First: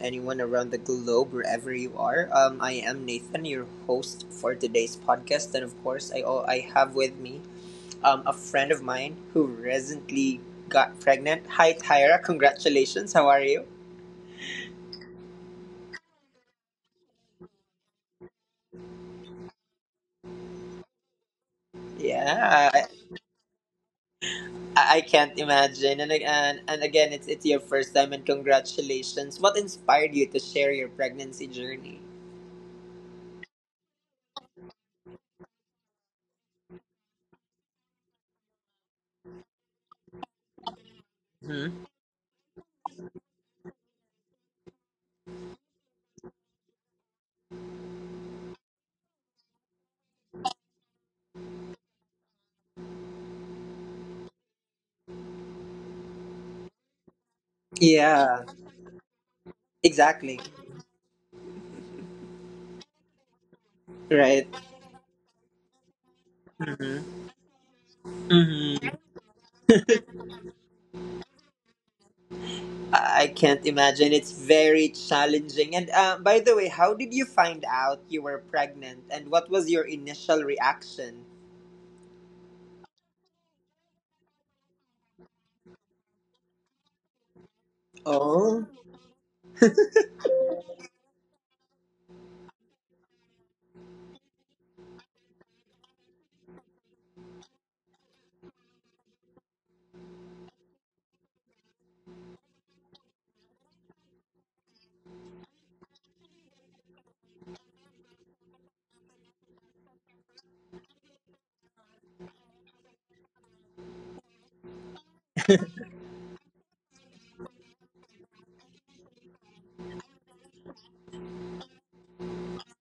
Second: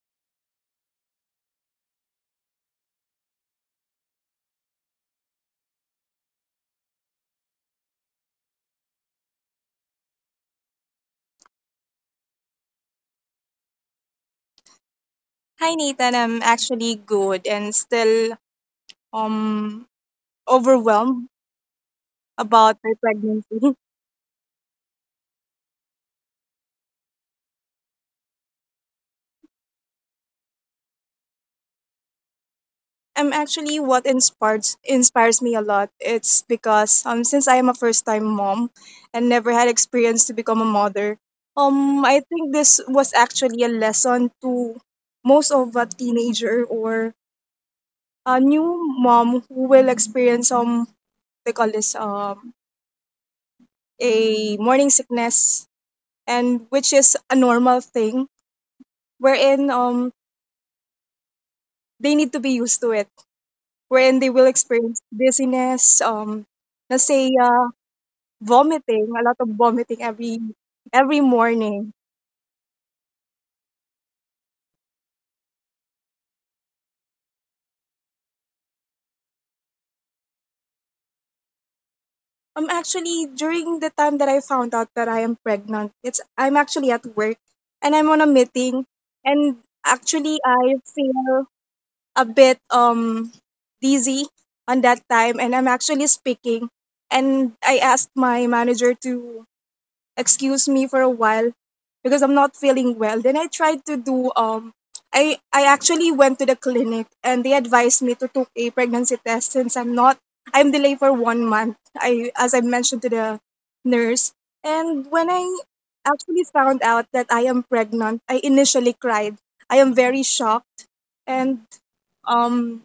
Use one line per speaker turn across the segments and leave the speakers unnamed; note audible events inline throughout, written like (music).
anyone around the globe, wherever you are. I am Nathan, your host for today's podcast, and of course, I have with me a friend of mine who recently got pregnant. Hi, Tyra. Congratulations. How are you?
Hi Nathan, I'm actually good and still um overwhelmed
Yeah,
about
I,
my pregnancy.
I I can't imagine. And, ag- and again, it's your first time, and congratulations. What inspired you to share your pregnancy journey?
(laughs) I'm actually what inspires me a lot. It's because since I am a first time mom and never had experience to become a mother,
Hmm.
I think this was actually a lesson to most of a teenager or a new mom who will experience they call this a morning sickness, and which is a normal thing
Yeah,
wherein
exactly.
they need to be used to it, wherein they will
Right.
experience dizziness, let's
Hmm.
say
Hmm.
vomiting, a lot of vomiting every morning.
I can't imagine. It's very challenging. And by the way, how did you find out you were pregnant? And what was your initial reaction?
Actually, during the time that I found out that I am pregnant, it's I'm actually at work and I'm on a
Oh.
meeting, and actually I feel a bit dizzy on that time, and I'm actually speaking, and I asked my manager to excuse me for a while because I'm not feeling well. Then I tried to do I actually went to the clinic and they advised me to take a pregnancy test since I'm not I'm delayed for 1 month. I as I mentioned to the nurse. And when I actually found out that I am pregnant, I initially cried. I am very shocked, and um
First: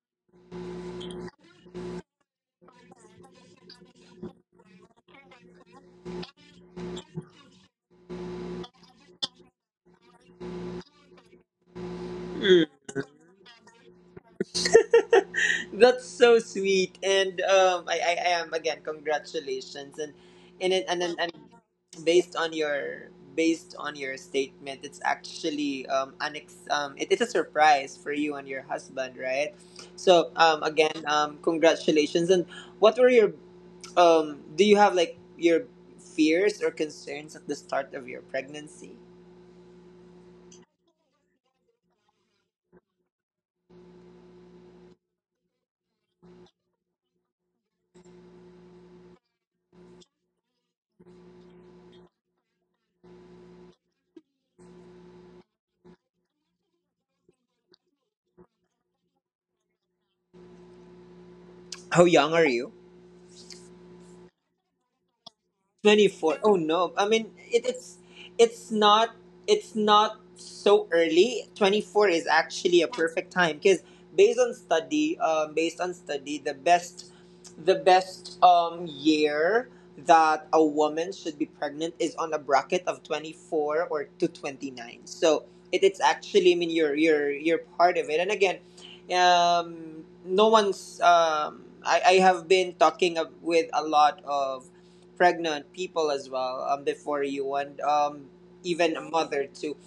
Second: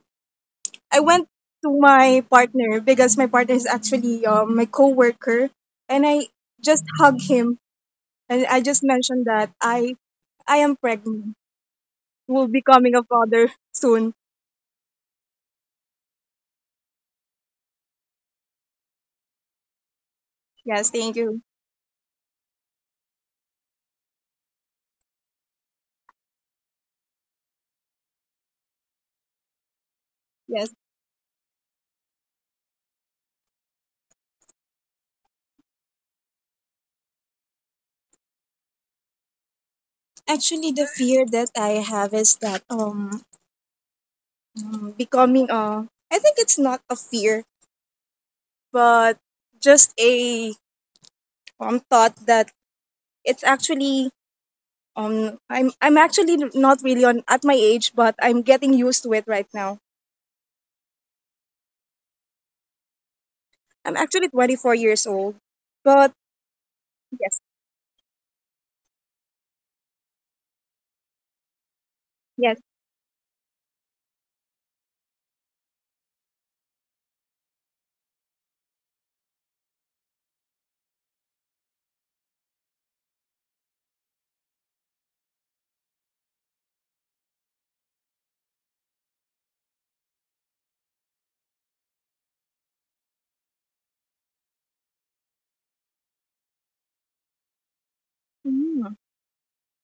I went to my partner because my partner is actually my coworker, and I just hugged him and I just mentioned that I am pregnant. Will be coming a father (laughs) soon.
That's so sweet, and I am again. Congratulations, and it-
Yes, thank
and
you.
based on your statement, it's actually, it's a surprise for you and your husband, right? So,
Yes.
again, congratulations. And what were your? Do you have like your fears or concerns at the start of your pregnancy?
Actually the fear that I have is that becoming a I think it's not a fear, but just a thought that it's actually I'm actually not really on at my age, but I'm getting used to it right now.
How young are you?
I'm actually 24 years old. But
24. Oh, no, I mean,
yes,
it's not it's not so early. 24 is
yes.
actually a perfect time, because based on study, based on study, the best year that a woman should be pregnant is on a bracket of 24 or to 29. So it's actually, I mean, you're part of it, and again, no one's, I have been with a lot of pregnant people as well, before you, and even
Mm,
a mother too.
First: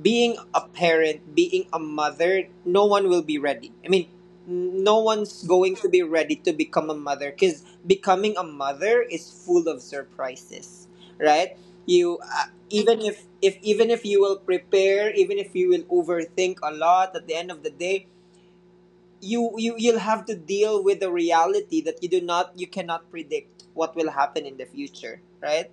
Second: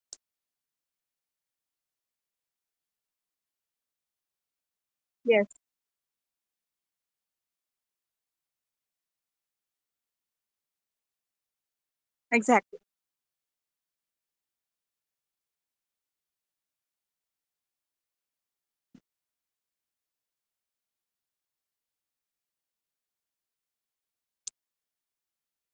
Being a parent, being a mother, no one will be ready. I mean, no one's
yes,
going to be ready to become a mother, because becoming a mother is full of surprises, right? You
exactly.
Even if you will prepare, even if you will overthink a lot, at the end of the day, you'll have to deal with the reality that you do not you cannot predict what will happen in the future, right?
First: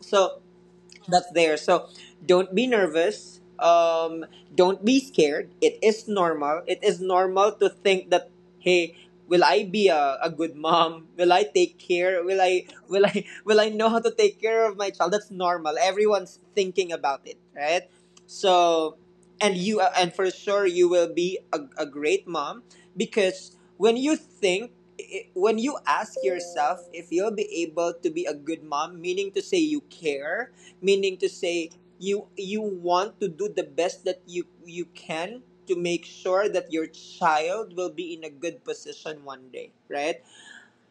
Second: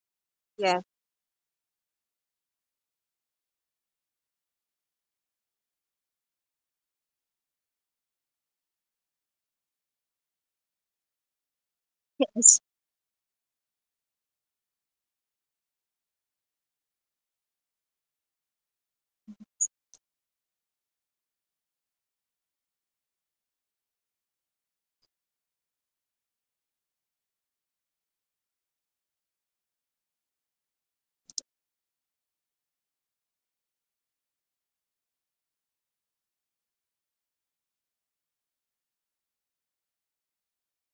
So
Yeah.
that's there. So don't be nervous. Don't be scared. It is normal. It is normal to think that, hey, will I be a good mom? Will I take care? Will
Yes.
I will I (laughs) will I know how to take care of my child? That's normal. Everyone's thinking about it, right? So and you and for sure you will be a great mom, because when you think, when you ask yourself if you'll be able to be a good mom, meaning to say you care, meaning to say you want to do the best that you can, to make sure that your child will be in a good position one day, right?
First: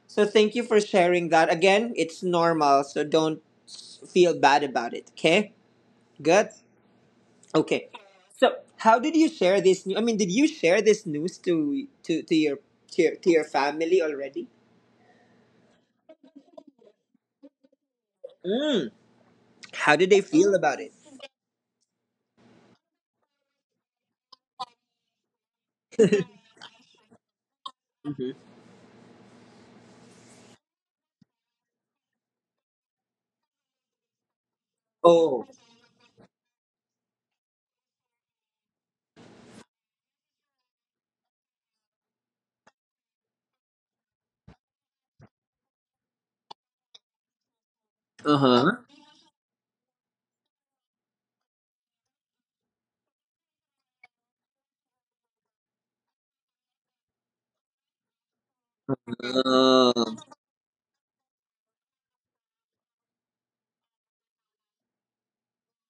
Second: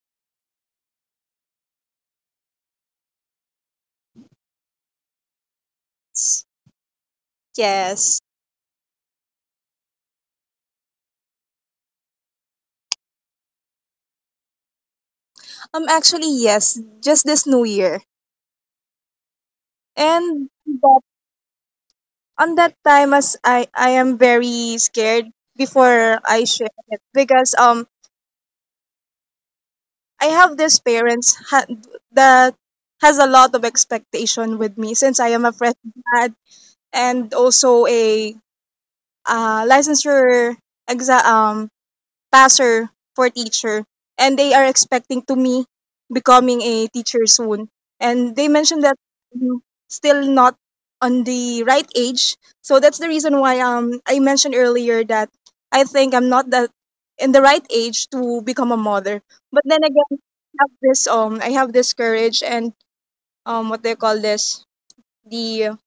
So thank you for sharing that. Again, it's normal, so don't feel bad about it, okay? Good. Okay.
Yes.
So, how did you share this? I mean, did you share this news to your family already?
Actually yes, just this new year.
How did they
And
feel about it?
that, on that time as I am very scared before I share it because
Hmm.
I have this parents ha- that has a lot of expectation with me since I
Oh.
am a fresh grad and also a licensure exam passer for teacher, and they are expecting to me becoming a teacher soon,
Uh
and they
huh.
mentioned that I'm still not on the right age. So that's the reason why I mentioned earlier that I think I'm not that in the right age to become a mother. But then
Uh,
again I have this I have this courage and what they call this the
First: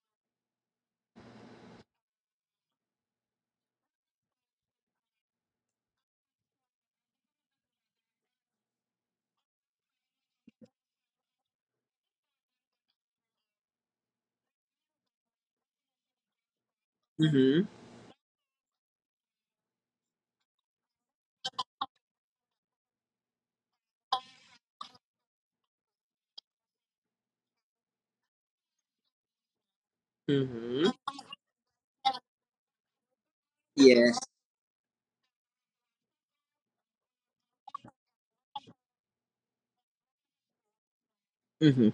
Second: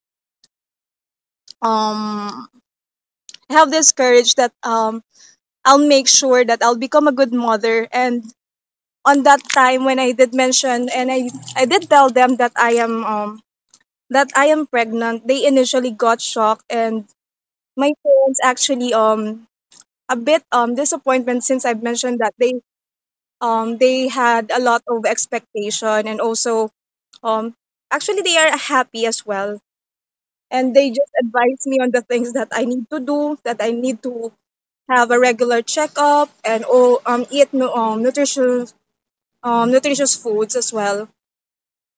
um I have this courage that I'll make sure that I'll become a good mother. And on that time when I did mention and I did tell them that I am pregnant, they initially got shocked, and
mhm.
my parents actually a bit disappointment since I've mentioned that they had a lot of expectation, and also um actually they are happy as well, and they
Mhm.
just advise me on the things that I need to do, that I need
Yes.
to have a regular checkup and oh eat nu- nutritious nutritious foods as well.
Mhm.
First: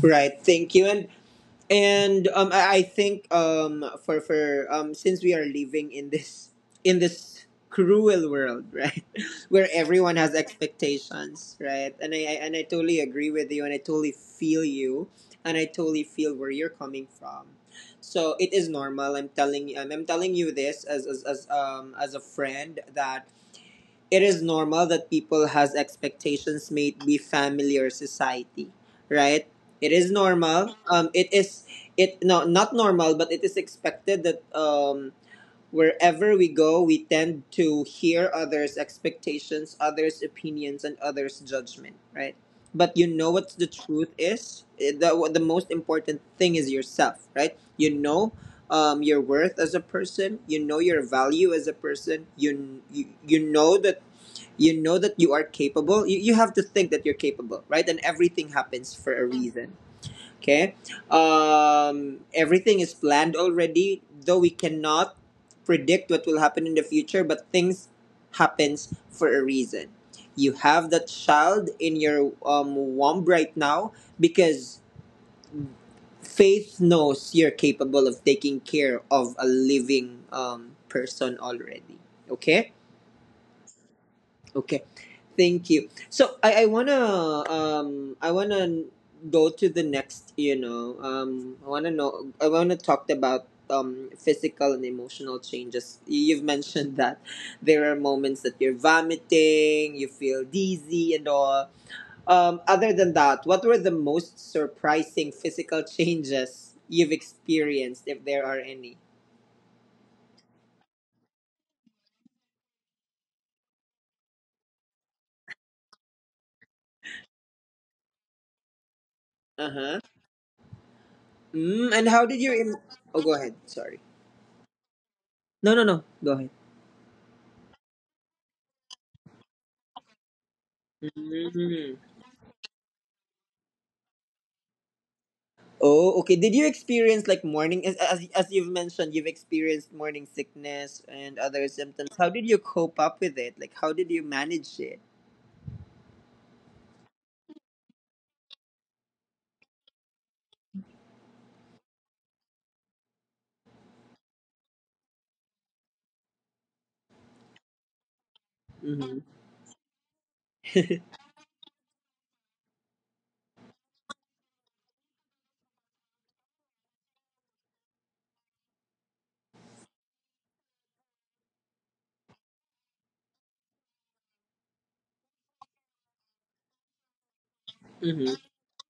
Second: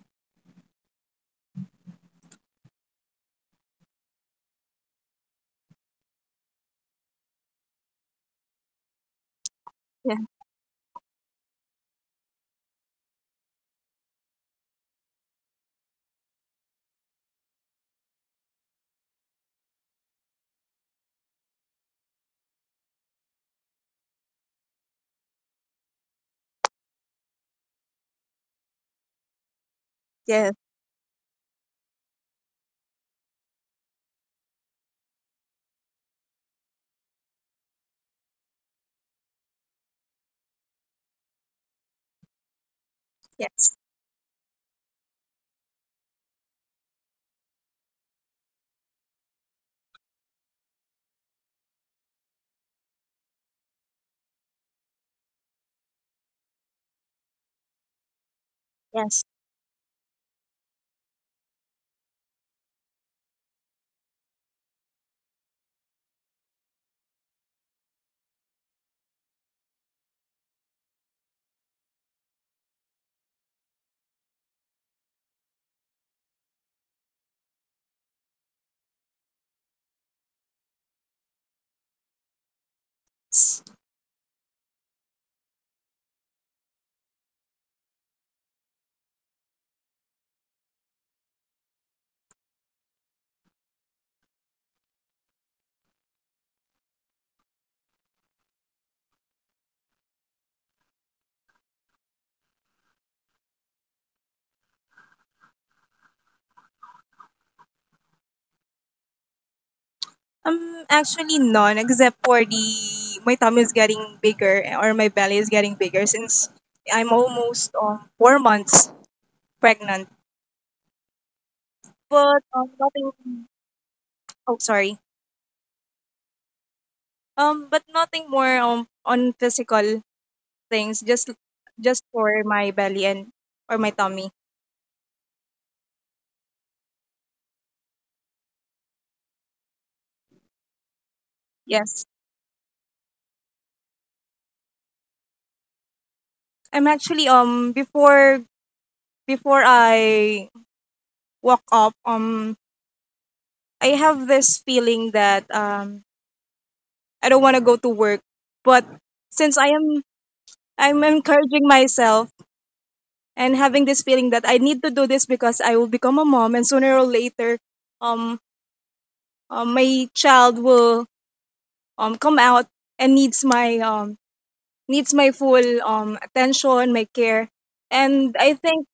Right. Thank you. And I think, for since we are living in this cruel world, right, (laughs) where
Yeah.
everyone has expectations, right, and I totally agree with you, and I totally feel you, and I totally feel where you're coming from. So it is normal. I'm telling you this as as a friend, that it is normal that people has expectations, made be family or society, right? It is
Yes.
normal, it is, it no, not normal, but it is expected that, wherever we go, we tend to hear others expectations, others opinions, and others judgment, right? But you know what the
Yes.
truth is. What the most important thing is yourself, right. Your worth as a person, your value as a person. You know that you are capable. You have to think that you're capable, right? And everything happens for
Yes.
a reason, okay? Everything is planned already, though we cannot predict what will happen in the future, but things happens for a reason. You have that child in your, womb right now, because faith knows you're capable of taking care of a living, person already, okay? Okay, thank you. So I wanna go to the next. You know, I wanna talk about, physical and emotional changes. You've mentioned that there are moments that you're vomiting, you feel dizzy and all. Other than that, what were the most surprising physical changes you've experienced, if there are any?
Actually none, except for the my tummy is getting bigger or my belly is getting bigger since I'm almost 4 months
Uh huh.
pregnant.
Mm, and how did
But
your oh, go
nothing.
ahead? Sorry.
Oh, sorry.
No, no, no. Go ahead.
But nothing more on physical things.
Hmm.
Just for my belly and or my tummy.
Oh, okay. Did you experience like morning as you've mentioned, you've experienced morning sickness and other
Yes.
symptoms. How did you cope up with it? Like how did you manage it?
I'm actually before before I walk up I have this feeling that I don't want to go to work. But
Mhm.
since I'm encouraging myself and having this feeling that I need to do this because I will become a mom, and sooner or later um, my child will come out and needs my full attention, my care.
Mhm.
And I think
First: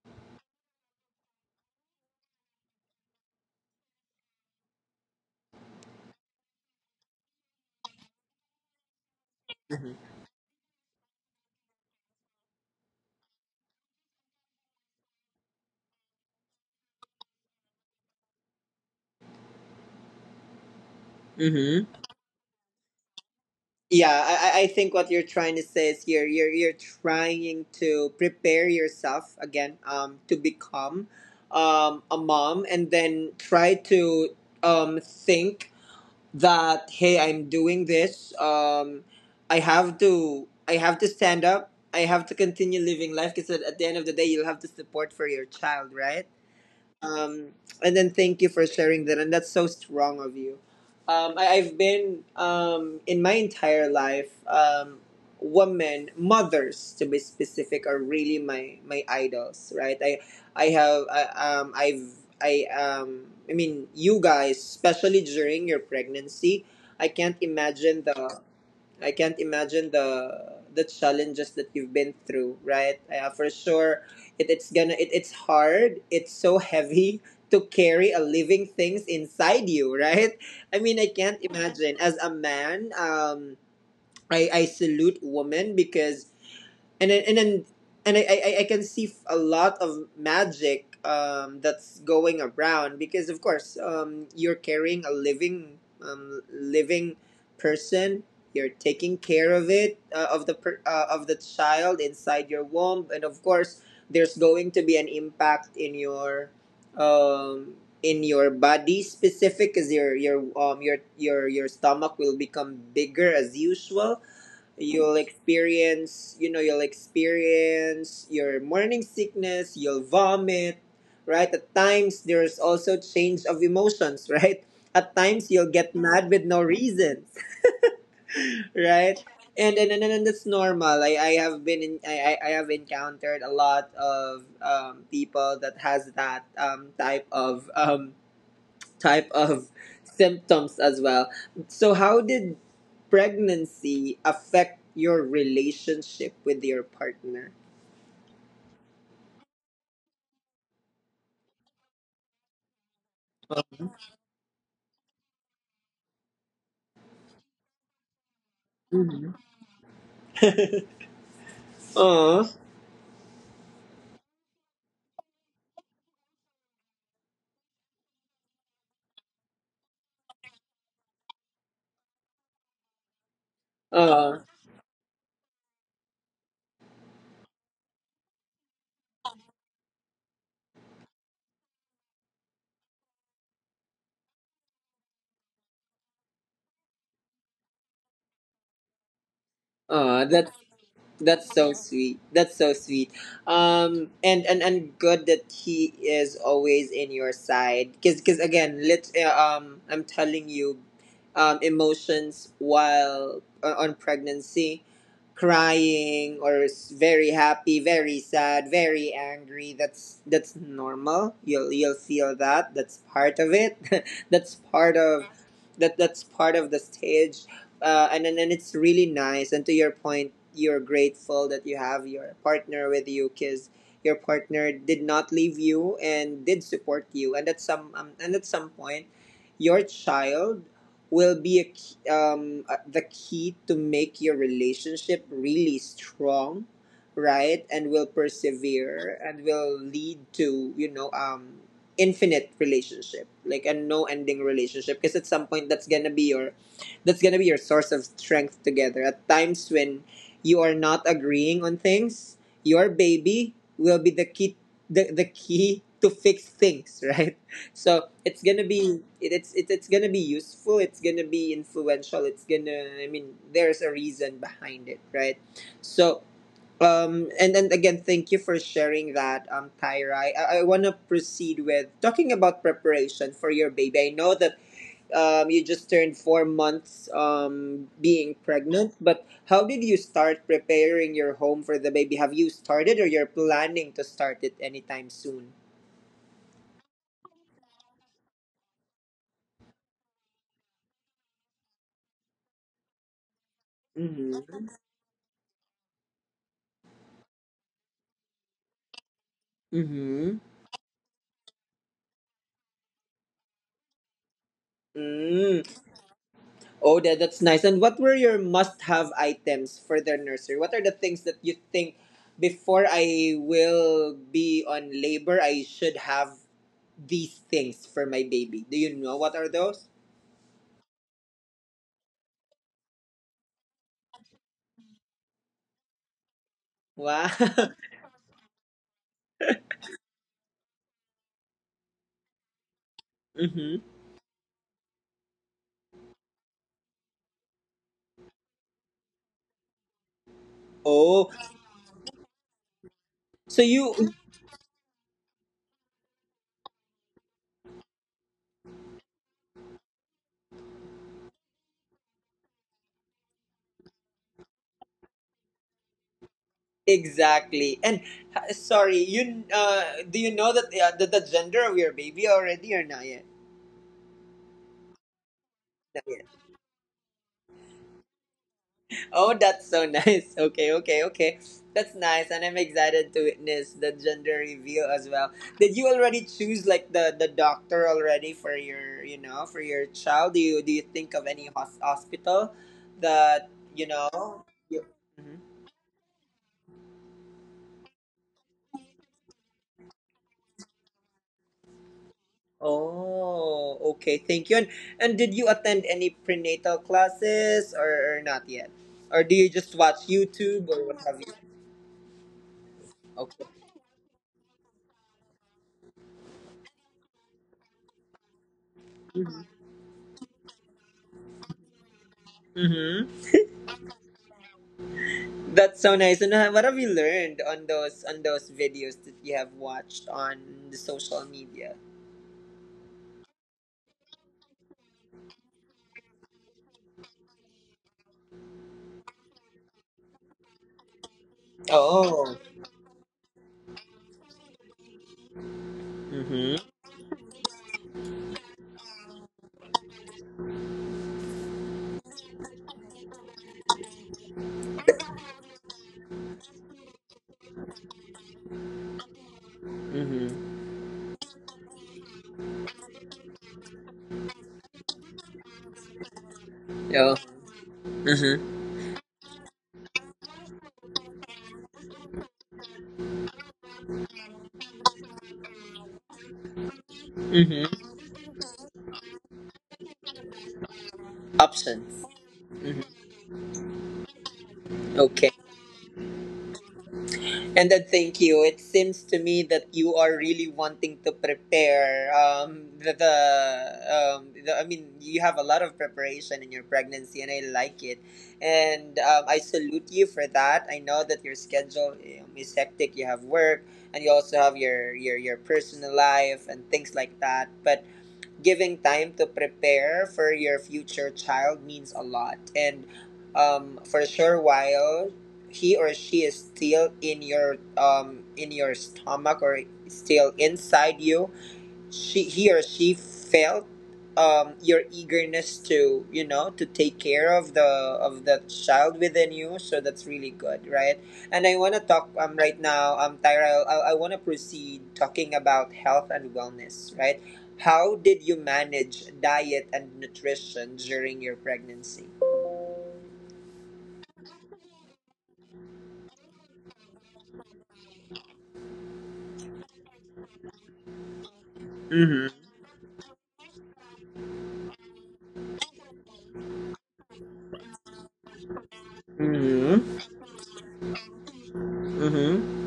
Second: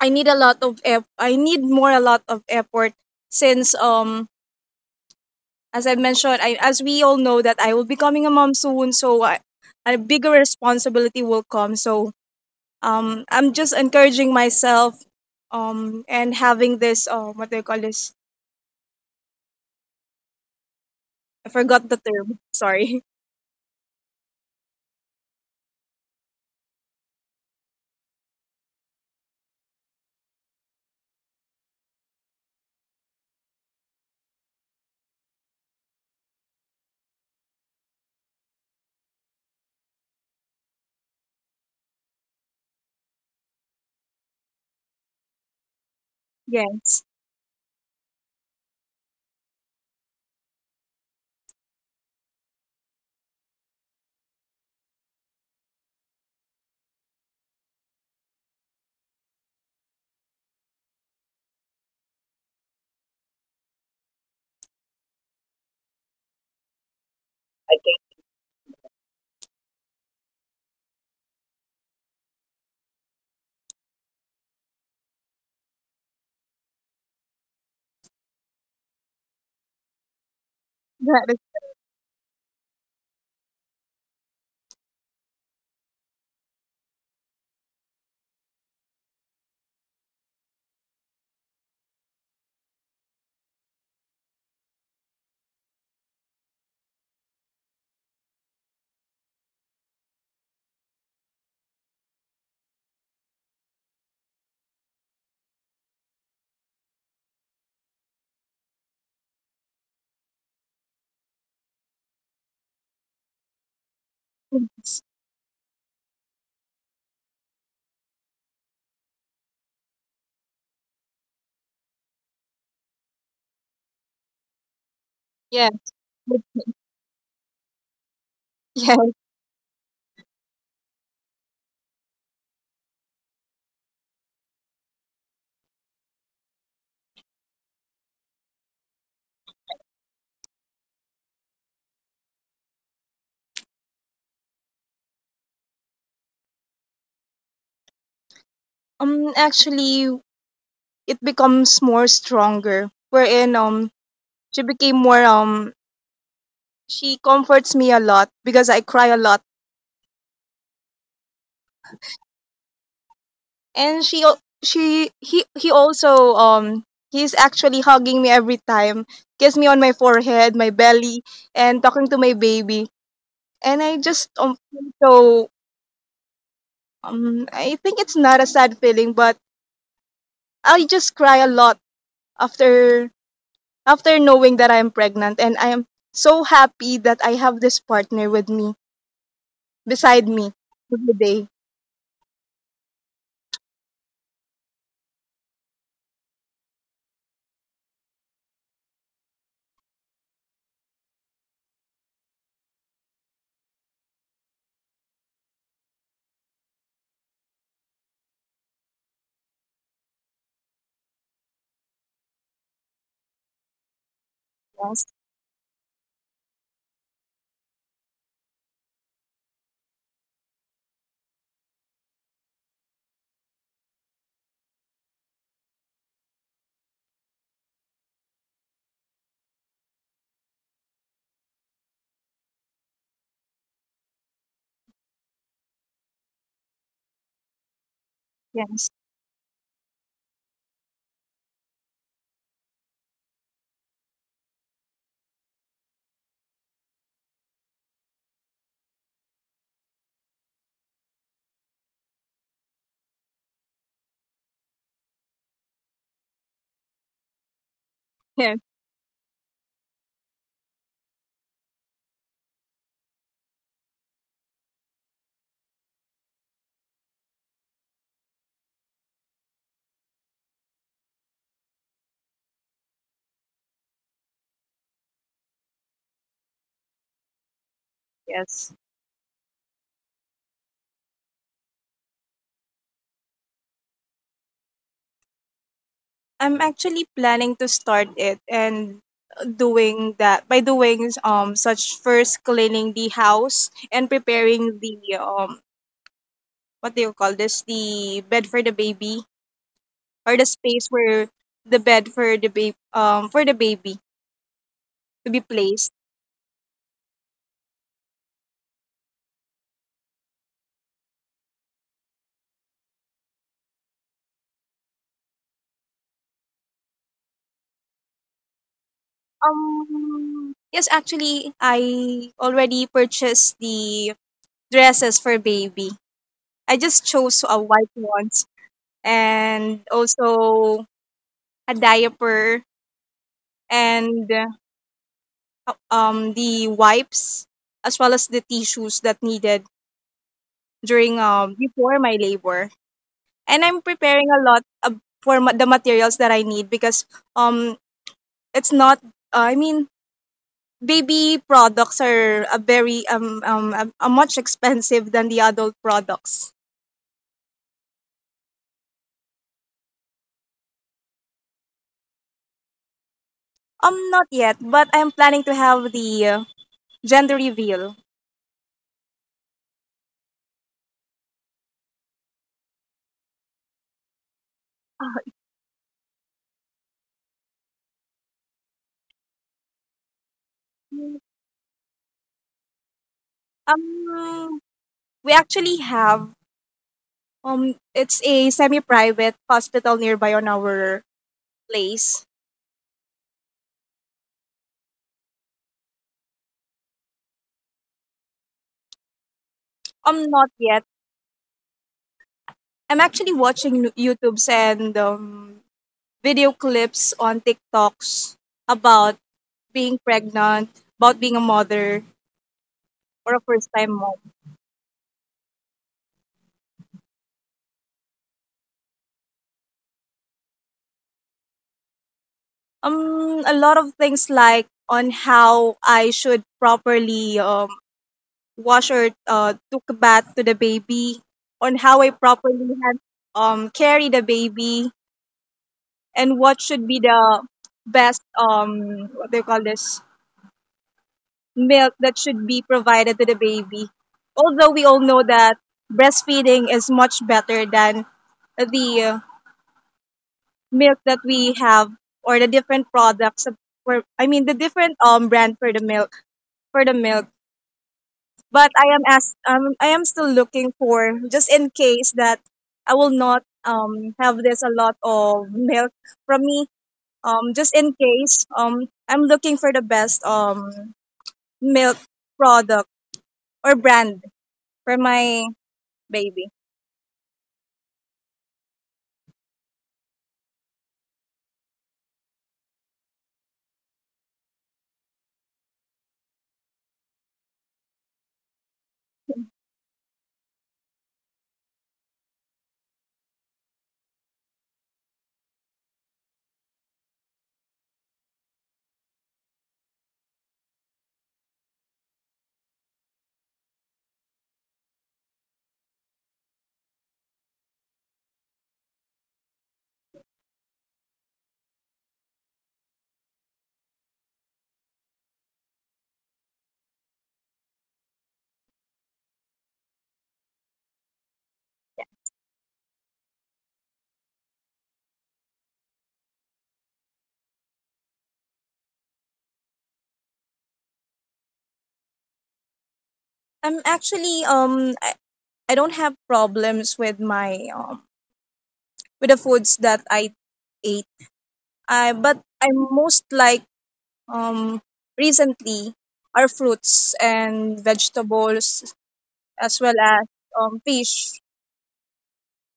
I need a lot of eff- I need more a lot of effort since as I mentioned, I, as we all know that I will be becoming a mom soon, so I, a
Mhm.
bigger responsibility will come. So I'm just encouraging myself and having this, what do you call this? I forgot
Mhm.
the term. Sorry. (laughs)
Yeah, I think what you're trying to say is, here you're trying to prepare yourself again, to become, a mom, and then try to, think that, hey, I'm doing this, I have to stand up, I have to continue living life, because at the end of the day you'll have to support for your child, right?
Yes.
um, and then thank you for sharing that. And that's so strong of you. I, I've been in my entire life, women, mothers to be specific, are really my idols, right? I have I, I've I mean, you guys, especially during your pregnancy, I can't imagine the I can't imagine the challenges that you've been through, right? For sure, it's hard. It's so heavy (laughs) to carry a living things inside you, right? I mean, I
That
can't imagine as a man. I salute women, because and then and then and I can see a lot of magic, that's going around, because of course, you're carrying a living, living person. You're taking care of it, of the child inside your womb. And of course there's going to be an impact in your, um in your body specific, because your stomach will become bigger as usual.
is,
You'll experience your morning sickness. You'll vomit, right? At times there's also change of emotions, (laughs) right? At times you'll
yeah.
get mad with no reasons, (laughs)
Yeah.
right? And that's normal. I have encountered a lot of, people that has that, type of, type of (laughs) symptoms as well. So, how did pregnancy affect your relationship with your partner?
Actually, it becomes more stronger. Wherein she became more she comforts me a lot because I cry a lot,
Oh,
and she al- she he also he's actually hugging me every time, kiss me on my forehead, my belly, and talking to my baby, and I just
oh,
feel so I think it's not a sad feeling, but I just cry a lot after after knowing that I'm pregnant, and I am so happy that I have this partner with me beside
oh,
me every day.
that's so sweet. That's so sweet. And and good that he is always in your side. 'Cause again, let I'm telling you, emotions while, on pregnancy, crying or very happy, very sad, very angry. That's normal. You'll feel that. That's part of it. (laughs) that's part
Yes,
of that. That's part of the stage, and it's really nice. And to your point, you're grateful that you have your partner with you, because your partner did not leave you and did support you. And at some, and at some point, your child will be the key to make your relationship really strong, right? And will
yes,
persevere and will lead to, infinite relationship, like a no ending relationship, because at some point that's gonna be your source of strength together. At times when you are not agreeing on things, your baby will be the key, the key to fix things, (laughs) right? So it's
yes,
gonna be it, it's it, it's gonna be useful. It's gonna be influential. It's gonna I mean there's a reason behind it, right? So, and then again thank you for sharing that, Tyra. I want to proceed with talking about preparation for your baby. I know that, you just turned 4 months, being
yes.
pregnant, but how did you start preparing your home for the baby? Have you started, or you're planning to start it anytime soon?
I'm actually planning to start it and doing that by doing such first cleaning the house and
Mm-hmm.
preparing the what do you call this the bed for the baby or
Mm-hmm.
the space where the bed for the baby to be
Mm.
placed.
Oh, that's nice. And what were your must-have items for the nursery? What are the things that you think, before I will be on labor, I should have these things for my baby? Do you know what are those?
Yes, actually I already purchased the dresses for baby. I just
Wow.
chose a
(laughs)
white ones, and also a diaper
Mm-hmm.
and the wipes, as well as the tissues that needed during
Oh,
before my labor.
so
And I'm
you.
preparing a lot of for ma- the materials that I need because um it's not Uh, i mean baby products are a very a much expensive than the adult products.
Exactly. And sorry, you do you know that, the gender of your baby already, or not yet?
Not yet, but I'm planning to have
Not
the
yet.
gender reveal.
Oh, that's so nice. (laughs) Okay, okay, okay. That's nice, and I'm excited to witness the gender reveal as
Uh,
well. Did you already choose like the doctor already for your for your child? Do you think of any hospital that you know?
um
You,
we
Mhm.
actually have it's a semi-private hospital nearby on our place.
Oh, okay. Thank you. And did you attend any prenatal classes or not yet? Or do you just watch
Not
YouTube or
yet.
what have you?
I'm actually
Okay.
watching nu- YouTube's and video clips on TikToks about being pregnant, about being a mother
Mm-hmm.
or a first time mom?
That's so nice. And what have you learned on those videos that you have watched on the social media?
A lot of things like on how I should properly wash or took a bath to the baby, on how I
Oh.
properly had, carry the baby, and what
Mm-hmm.
should be the best what do you call this milk that should be provided to the baby. Although we all know that breastfeeding is much better than the
Mm-hmm.
milk that we have or the different products of- for I mean the different brand for the milk for the
Yeah.
milk.
Mm-hmm.
But I am as I am still looking for just in case that I will not have this a lot of milk from me. Just in
Mm-hmm.
case I'm looking for the best milk
Options. Mhm.
product or brand for my baby.
And then thank you. It seems to me that you are really wanting to prepare. You have a lot of preparation in your pregnancy, and I like it. And I salute you for that. I know that your schedule is hectic. You have work, and you also have your your personal life and things like that. But giving time to prepare for your future child means a lot. And for sure, while he or she is still in your stomach or still inside you, she he or she felt your eagerness to to take care of the child within you, so that's really good, right? And I want to talk right now, Tyrell, I want to proceed talking about health and wellness, right? How did you manage diet and nutrition during your pregnancy?
I'm actually I don't have problems with my with the foods that I ate I but
Mm-hmm.
I most like um recently are fruits and vegetables, as well
Mm-hmm.
as fish.
Mm-hmm.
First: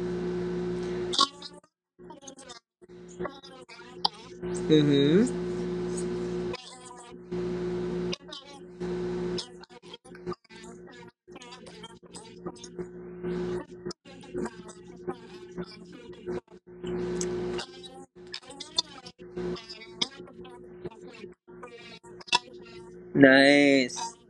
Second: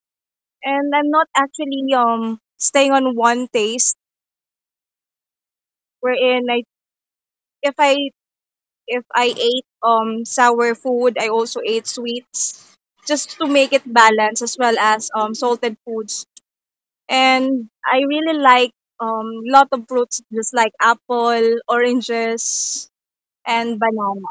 And I'm not actually staying on one taste
Mm-hmm.
wherein I if I if I ate sour food, I also ate sweets just to make it balanced, as well as salted foods. And I really like lot of fruits just like apple, oranges and
Nice.
banana.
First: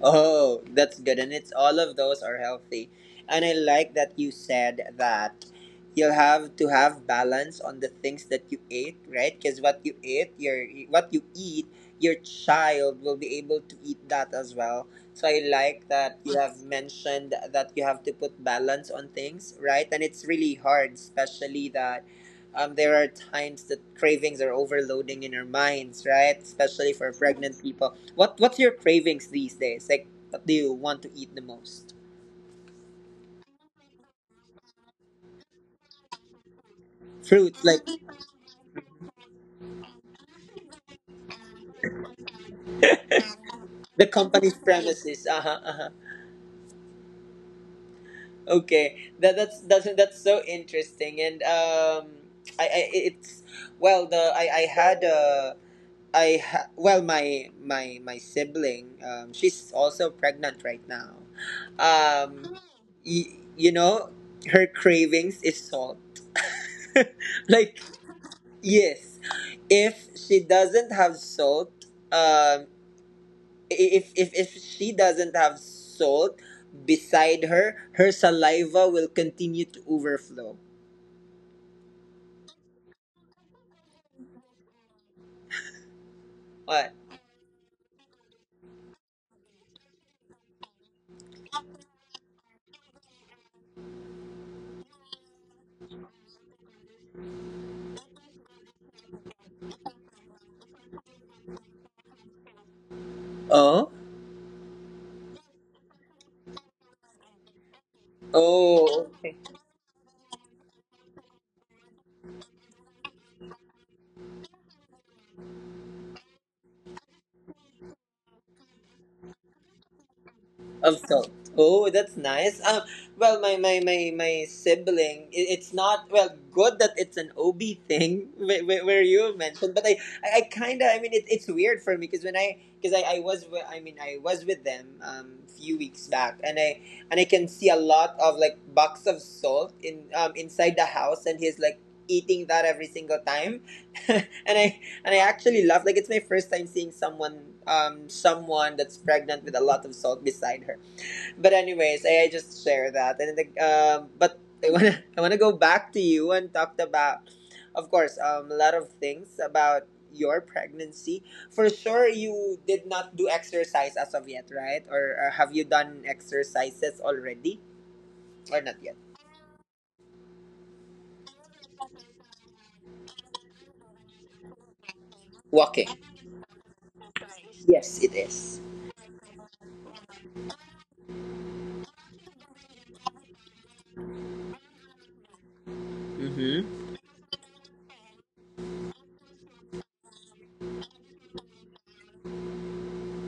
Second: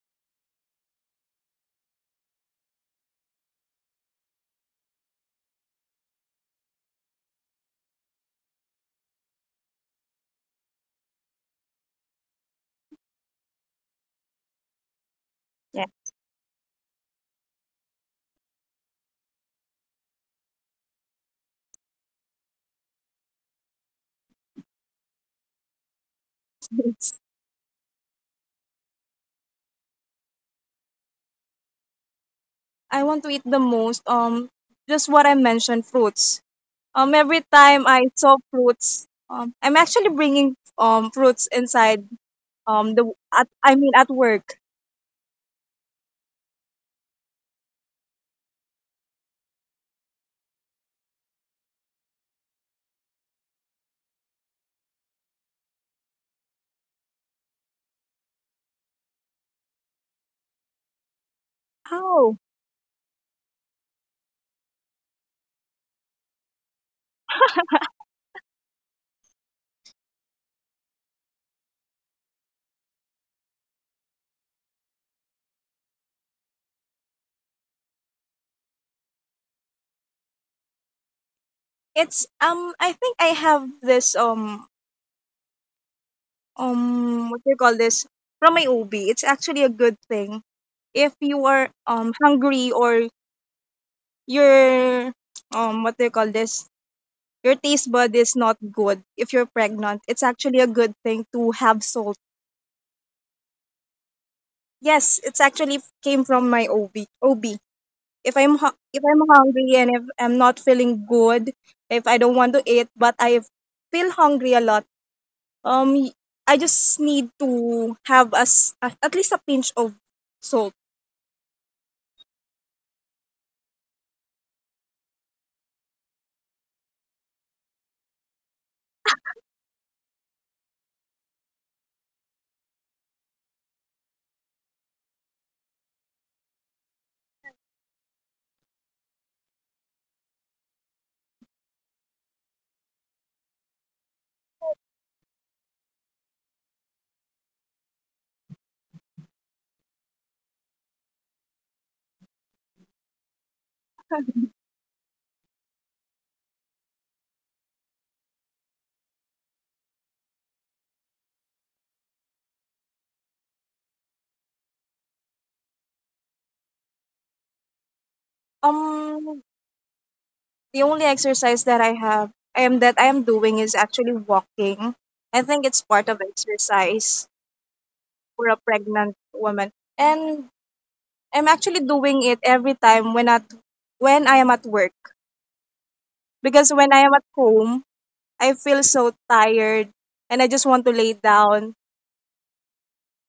Oh, that's good. And it's all of those are healthy. And I like that you said that you'll have to have balance on the things that you ate, right? Because what you eat, your child will be able to eat that as well. So I
Yeah.
like that you have mentioned that you have to put balance on things, right? And it's really hard, especially that there are times that cravings are overloading in our minds, right? Especially for
(laughs)
pregnant people. What's your cravings these days? Like, what do you want to eat the most?
I want to eat the most just what I mentioned fruits.
Fruit,
Every
like
time I saw fruits, I'm actually bringing fruits inside the at I mean
the
at
company's
work.
premises. Uh huh. Uh huh. Okay, that's so interesting, and I it's well the I had a. I ha- well my sibling she's also pregnant right now.
How?
Um, you know, her cravings is salt. (laughs) Like, yes, if she doesn't have salt, um, if she doesn't have salt beside her, her saliva will continue to overflow.
It's I think I have this
What?
what do you call this from my OB. It's actually a good thing if you are hungry or your what do you call this your taste bud is not good. If you're pregnant, it's actually a good thing to have salt.
Oh,
Yes, it's actually came from my OB. OB. If I'm hu- if
oh.
I'm hungry and if I'm not feeling good, if I don't want to eat, but I feel hungry a lot, um, I just need to have as at least a pinch of salt.
Of salt. Oh, that's nice. Well, my sibling, it's not well good that it's an OB thing, (laughs) where, where you mentioned, but I kind of it, it's weird for me because when I because I was wi- I mean I was with them a few weeks back, and I can see a lot of like bucks of salt in inside the house, and he's like eating that every single time (laughs) and I and I actually love like it's my first time seeing someone someone that's pregnant with a lot of salt beside her. But anyways, I just share that. And like but I wanna (laughs) I wanna go back to you and talk about of course a lot of things about your pregnancy. For sure you did not do exercise as of yet, right? Or have you done exercises already or not yet?
Um, the only exercise that I have, I am that I am doing is actually walking. I think it's
Walking.
part of exercise
Yes, it
for a
is.
pregnant woman, and I'm actually doing it every time when at when I am at work.
Mhm.
Because when I am at home, I feel so tired and I just want to lay down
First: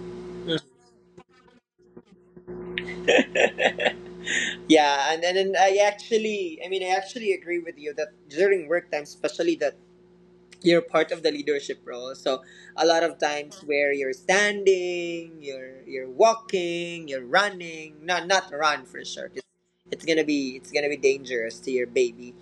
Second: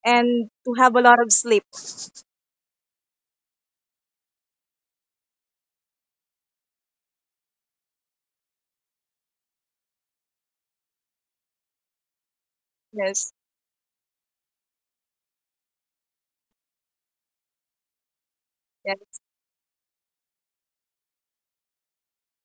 and to have a lot of sleep.
Yeah, and I actually, I mean, I actually agree with you that during work time, especially that you're part of the leadership role. So a lot of
Yes,
times where you're standing, you're walking, you're running. Not not run for
yes,
sure, 'cause it's gonna be dangerous to your baby,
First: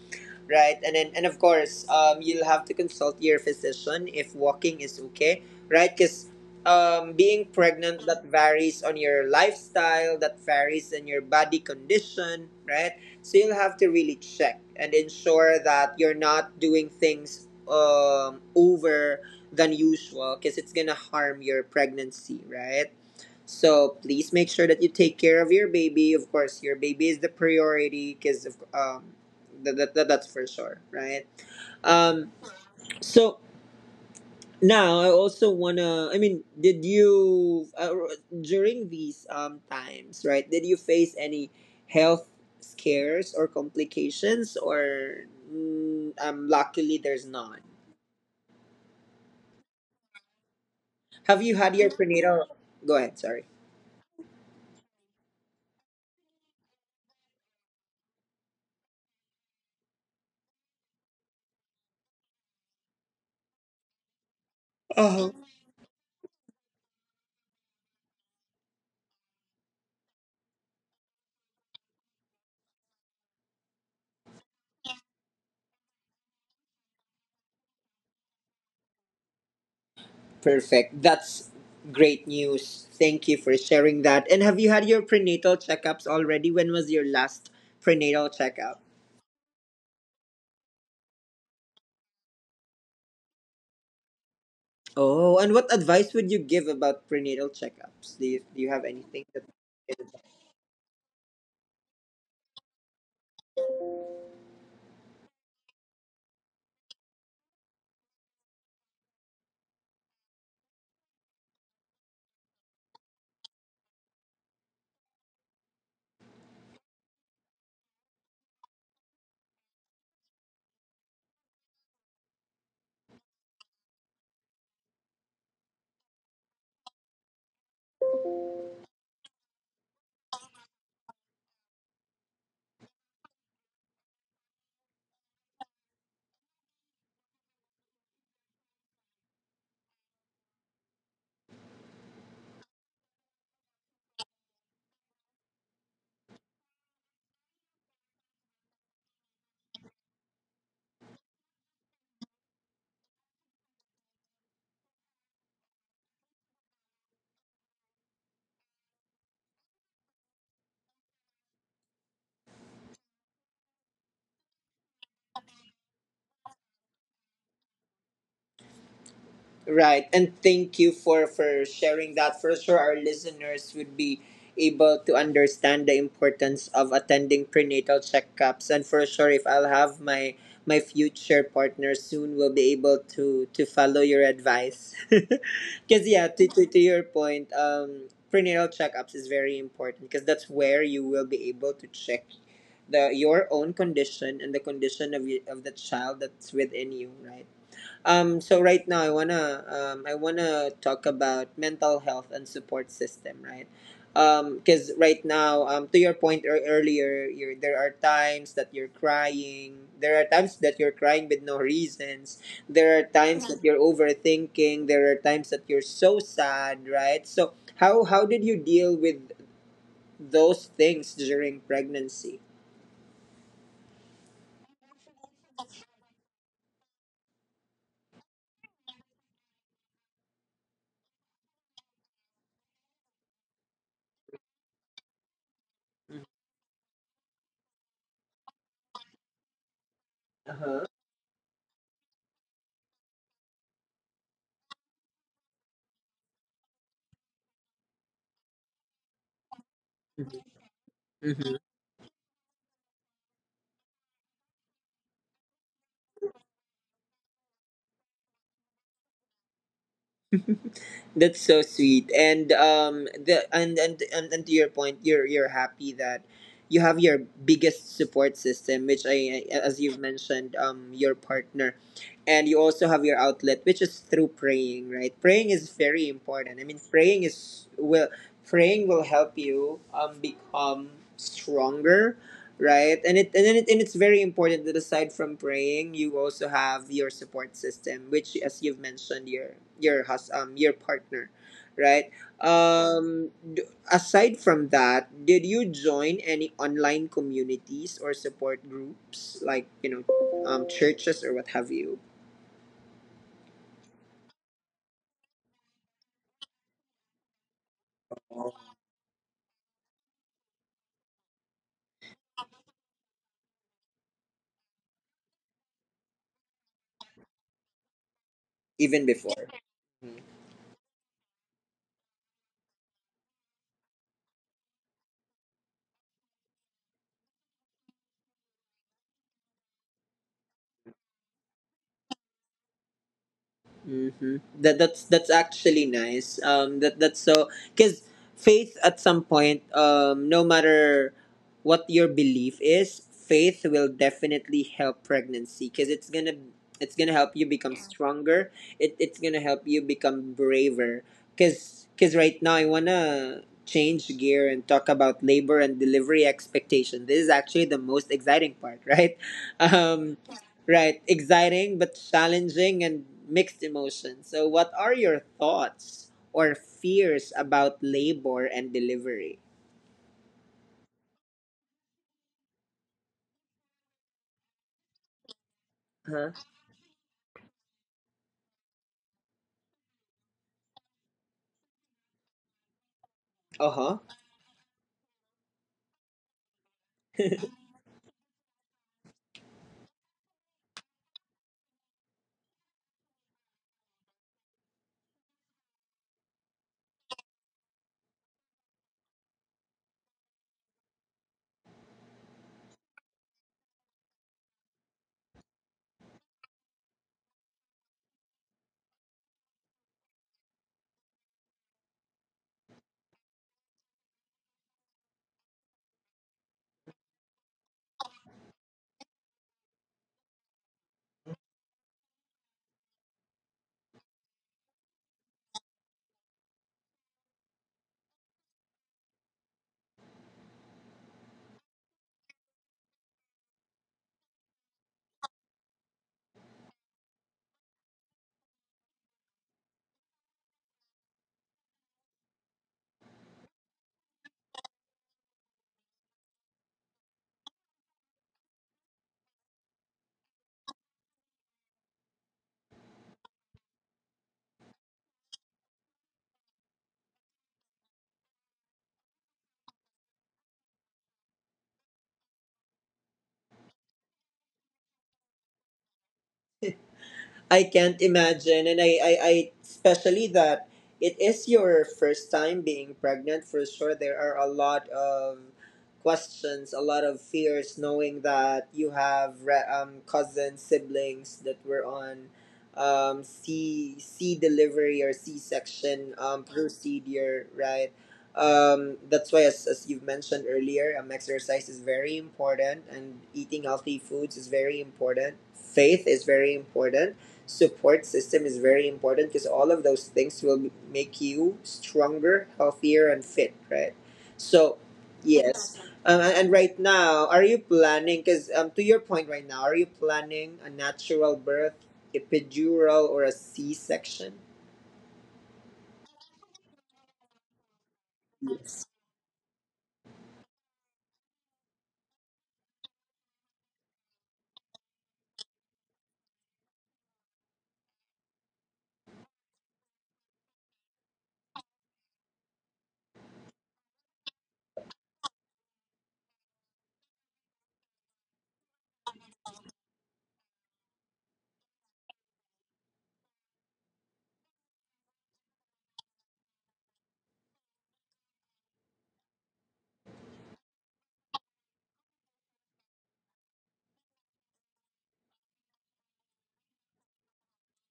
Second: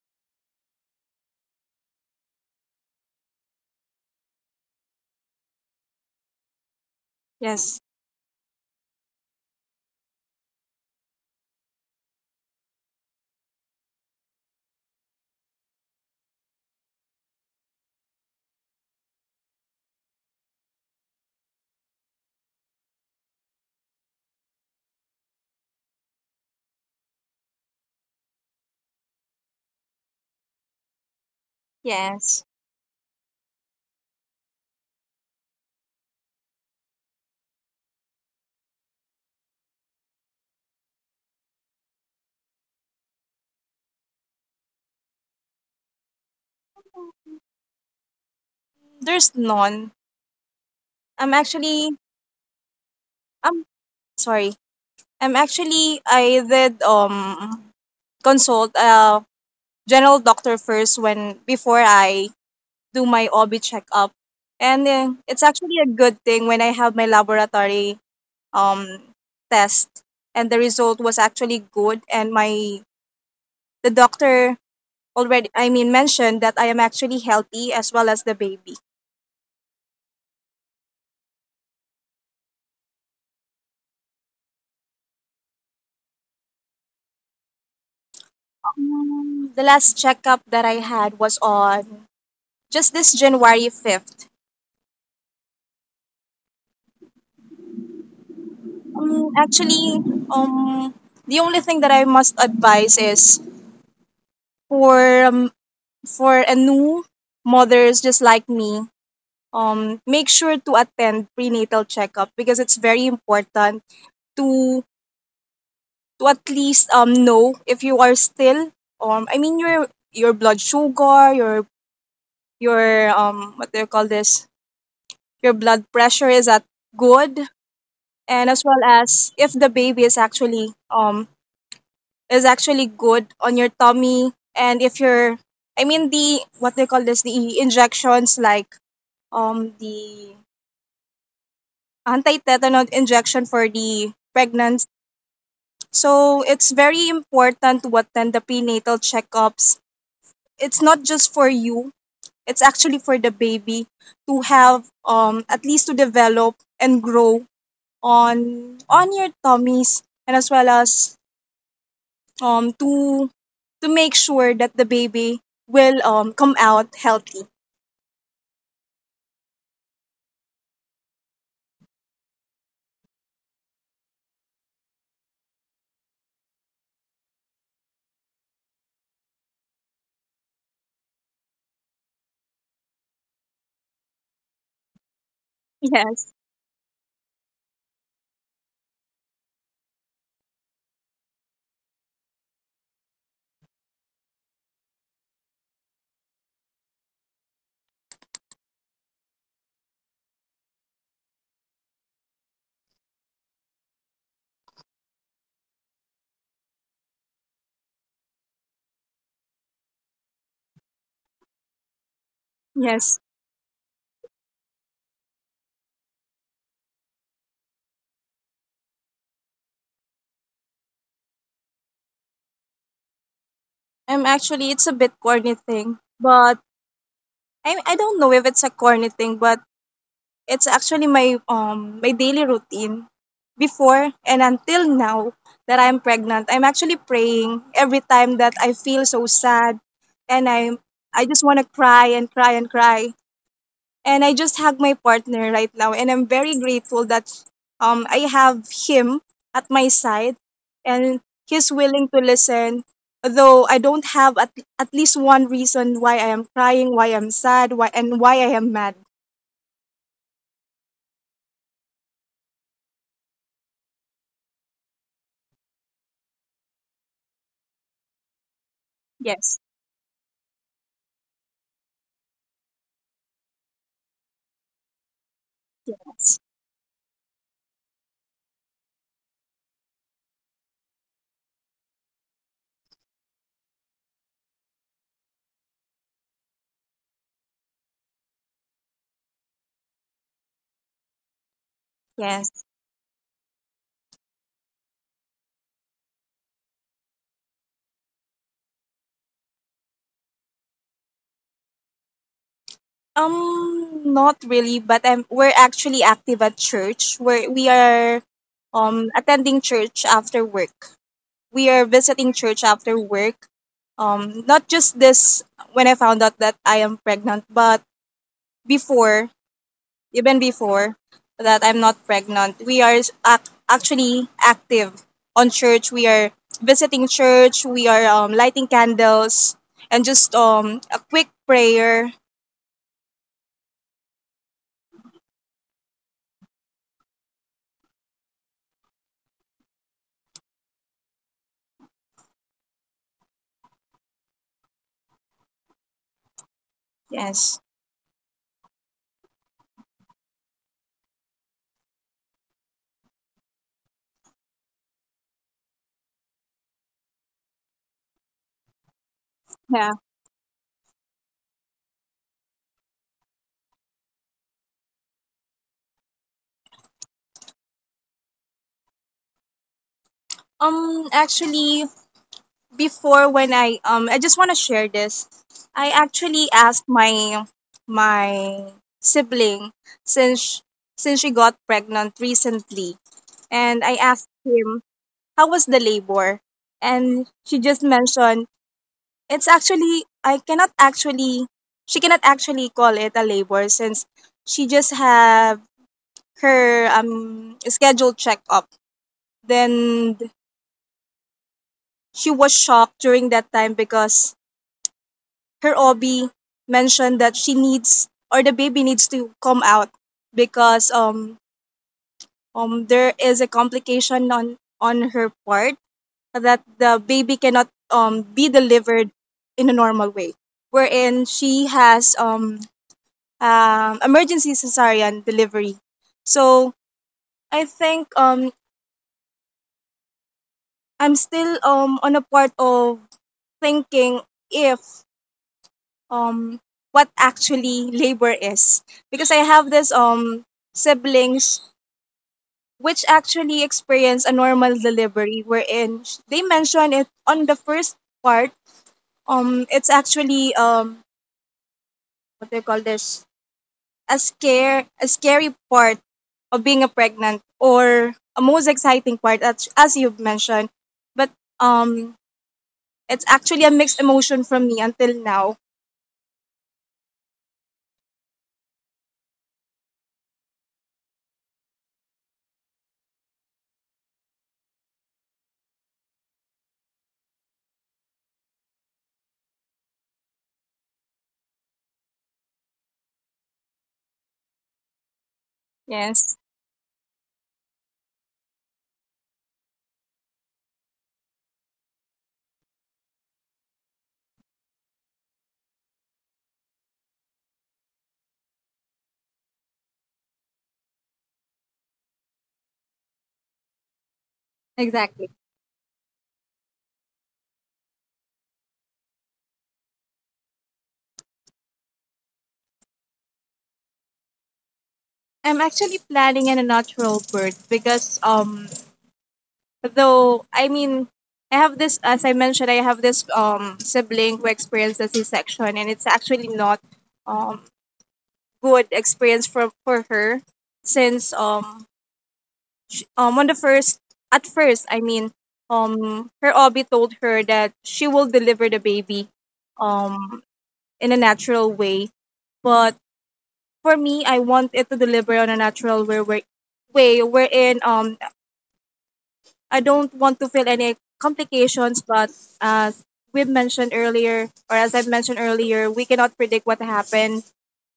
right? And then, and of course, you'll have to consult your physician if walking is okay, right? Because being
yes,
pregnant that varies on your lifestyle, that varies in your body condition, right? So you'll have to really check and ensure that you're not doing things over than usual, because it's gonna harm your pregnancy, right? So please make sure that you take care of your baby. Of course, your baby is the priority because that's for sure, right? um
yes.
so now I also wanna did you during these times, right, did you face any health scares or complications or mm, luckily there's none?
There's none. I'm
Have you had your
actually,
prenatal, go ahead, sorry.
I'm sorry. I'm actually, I did consult a general doctor first when before I do my OB checkup. And
Oh,
it's actually a good thing when I have my laboratory um test, and the result was actually good, and my the doctor already, I mean, mentioned that I am actually healthy, as well as the baby.
perfect, that's great news. Thank you for sharing that. And have you had your prenatal checkups already? When was your last prenatal checkup?
The last checkup that I had was on just this January 5th.
Oh, and what advice would you give about prenatal checkups? Do do you have anything
Um,
that—
actually, um, the only thing that I must advise is for um, for a new mothers just like me. Um, make sure to attend prenatal checkup because it's very important to to at least know if you are still, your blood sugar, your what do you call this your blood pressure is at good, and as well as if the baby is actually is actually good on your tummy, and if you're I mean the what do you call this the injections like the anti-tetanus injection for the pregnant. So it's very important to attend the prenatal checkups. It's not just for you, it's actually for the baby, to have at least to develop and grow on your tummies, and as well as to make sure that the baby will come out healthy.
Right, and thank you for sharing that. For sure, our listeners would be able to understand the importance of attending prenatal checkups, and for sure, if I'll have my my future partner soon, will be able to follow your advice. (laughs) Because yeah,
Yes.
to your point, prenatal checkups is very important because that's where you will be able to check the your own condition and the condition of you, of the child that's within you, right? So right now I wanna talk about mental health and support system, right? Because right now, to your point earlier, there are times that you're crying. There are times that you're crying with no reasons. There are
Yes.
times that you're overthinking. There are times that you're so sad, right? So how did you deal with those things during pregnancy?
I'm actually, it's a bit corny thing, but I don't know if it's a corny thing, but it's actually my my daily routine before and until now that I'm pregnant. I'm actually praying every time that I feel so sad, and I
Uh
I just want to cry and cry and cry. And I just have my partner right now, and I'm very grateful that I have him at my side, and
huh.
he's willing to listen. Though I don't have at least one reason why I am crying, why I'm sad, why and why I am mad.
That's so sweet. And and to your point, you're happy that you have your biggest support system, which
Yes,
as you've mentioned, your partner. And you also have your outlet, which is through praying, right? Praying is very
yes,
important. Praying will help you become stronger, right? and it and then it, And it's very important that aside from praying you also have your support system, which as you've mentioned, your your partner, right?
yes.
um d- Aside from that, did you join any online communities or support groups, like, you know, churches or what have you?
Not really, but we're actually active at church. Where we are attending church after work. We are visiting church after work. Not just this when I found out that I am pregnant, but
Even
before,
before.
even before that I'm not pregnant, we are actually active on church. We are visiting church. We are lighting candles and just a quick prayer.
Mm-hmm. That's actually nice. That that's so Because faith at some point, no matter what your belief is, faith will definitely help pregnancy because it's gonna help you
Yes.
become stronger. It it's gonna help you become braver. Cause right now I wanna change gear and talk about labor and delivery expectation. This is actually the most exciting part, right? (laughs)
Yeah.
Um, right, exciting but challenging and mixed emotions. So, what are your thoughts or fears about labor and delivery?
Actually, before when I just want to share this. I
Uh huh?
actually asked my my sibling, since since she got pregnant recently.
Uh
And I
huh.
asked him how was the labor, and she just mentioned it's actually, I cannot actually, she cannot actually call it a labor, since she just have her scheduled checkup. Then she was shocked during that time because her OB mentioned that she needs, or the baby needs to come out, because there is a complication on her part, that the baby cannot be delivered in a normal way, wherein she has emergency cesarean delivery. So I think I'm still on a part of thinking if um what actually labor is, because I have this siblings which actually experience a normal delivery, wherein they mention it on the first part. It's actually what do you call this a scare, a scary part of being a pregnant, or a most exciting part, as you've mentioned. But um it's actually a mixed emotion from me until now.
I can't imagine, and I, especially that it is your first time being pregnant. For sure, there are a lot of questions, a lot of fears, knowing that you have cousins, siblings that were on C delivery or C section
Yes,
procedure, right? That's why, as you've mentioned earlier, exercise is very important and eating healthy foods is very important. Faith is very important, support system is very important, because all of those things will make you stronger, healthier, and fit, right? So,
exactly.
yes. And right now, are you planning? Because to your point right now, are you planning a natural birth, epidural, or a C section?
I'm actually planning in a natural birth because though I mean I have this, as I mentioned, I have this sibling who experienced a C-section, and it's actually not um good experience for her, since sh on the first, I mean, her OB told her that she will deliver the baby um in a natural way. But for me, I want it to deliver on a natural way where way wherein I don't want to feel any complications. But as we've mentioned earlier, or as I've mentioned earlier, we cannot predict what happened,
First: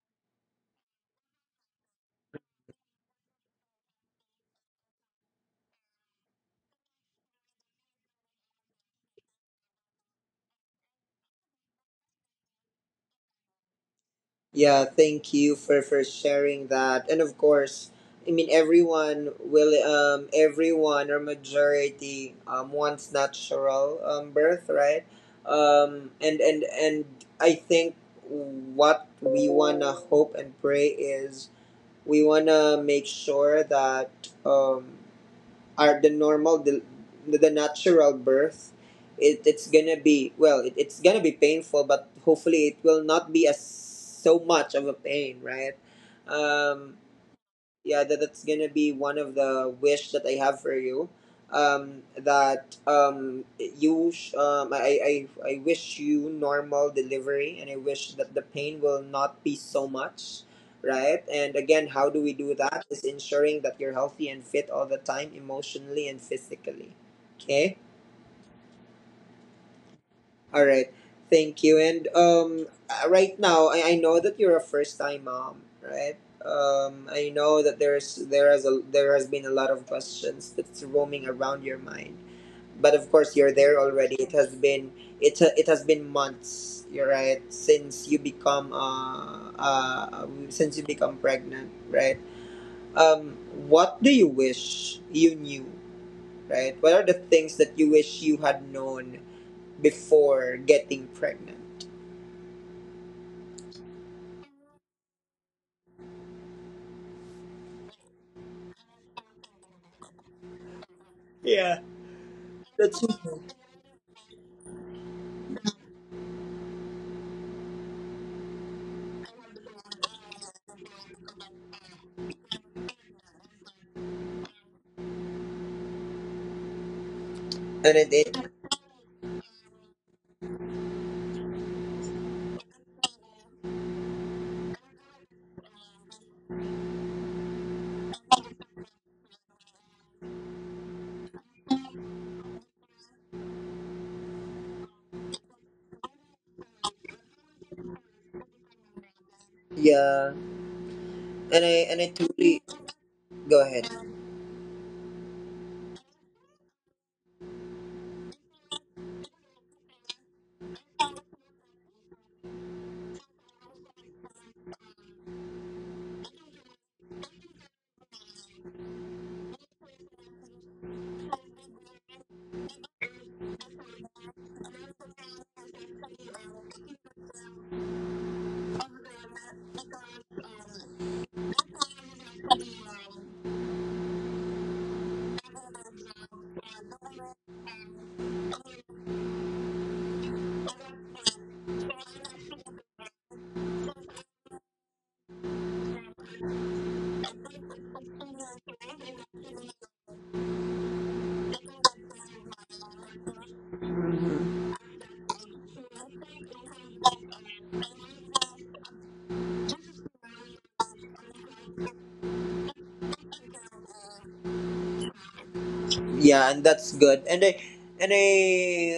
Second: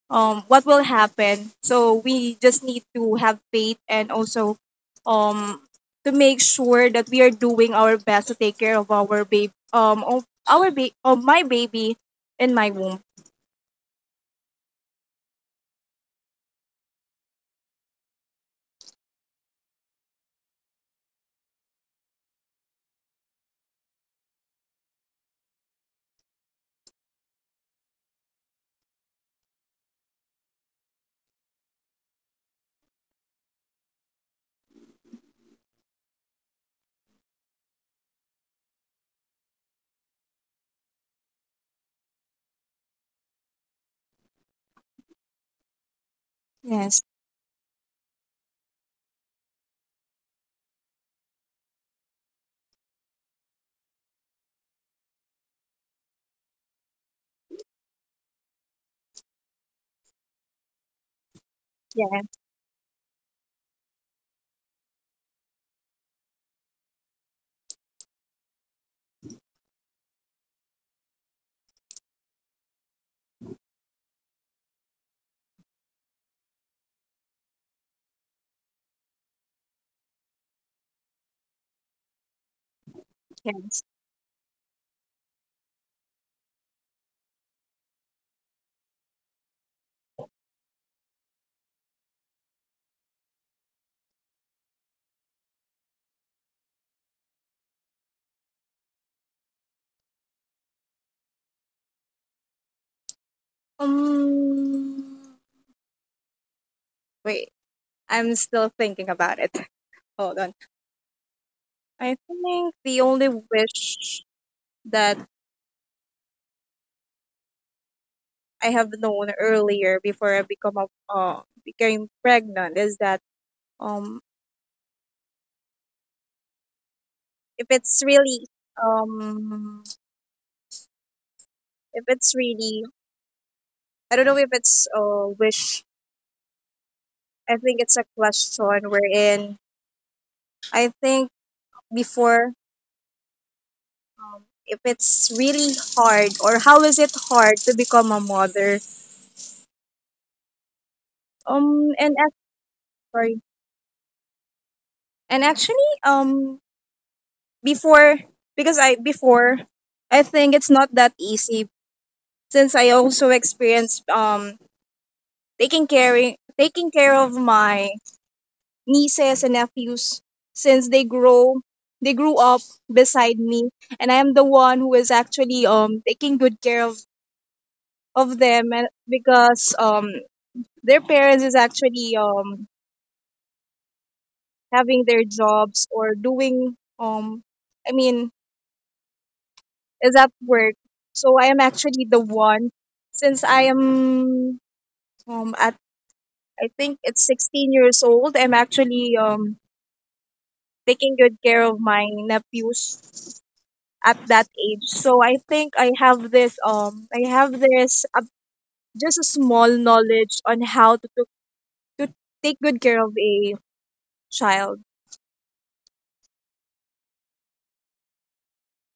what will happen. So we just need to have faith, and also um to make sure that we are doing our best to take care of our baby, of our baby, of my baby in my womb.
Yeah, thank you for sharing that. And of course, I mean everyone will everyone or majority wants natural birth, right? And I think what we wanna hope and pray is we wanna make sure that are the normal the natural birth it, it's gonna be well it, it's gonna be painful but hopefully it will not be as so much of a pain, right? um
Yes,
yeah, that, that's gonna be one of the wish that I have for you. um that um you sh- um I, I I wish you normal delivery and I wish that the pain will not be so much, right? And again, how do we
yes,
do that is ensuring that you're healthy and fit all the time, emotionally and physically. Okay, all right. Thank you. And right now, I know that you're a first-time mom, right? I know that there has been a lot of questions that's roaming around your mind, but of course you're there
yes.
already. It has been it has been months. You're right since you become pregnant, right? Um, what do you wish you knew, right? What are the things that you wish you had known before getting pregnant?
Um, wait, I'm still thinking about it. (laughs) Hold on.
Yeah,
I think
that's
the only wish that I have known earlier before I become a, became pregnant is that um if
and
it's
it
really um if it's really I don't know if it's a wish, I think it's a question, wherein I think before, if it's really hard, or how is it hard to become a mother.
Yeah, and I
um
and I
and ac-
totally
Sorry.
go ahead.
And actually, before, because I before, I think it's not that easy, since I also experienced taking care, taking care of my nieces and nephews, since they grow they grew up beside me. And I am the one who is actually taking good care of them, and because their parents is actually having their jobs, or doing I mean, is at work. So I am actually the one, since I am at I think it's 16 years old, I'm actually taking good care of my nephews at that
Mhm.
age. So I think I have this just a small knowledge on how to, to take good care of a child.
Yeah, and that's good. And I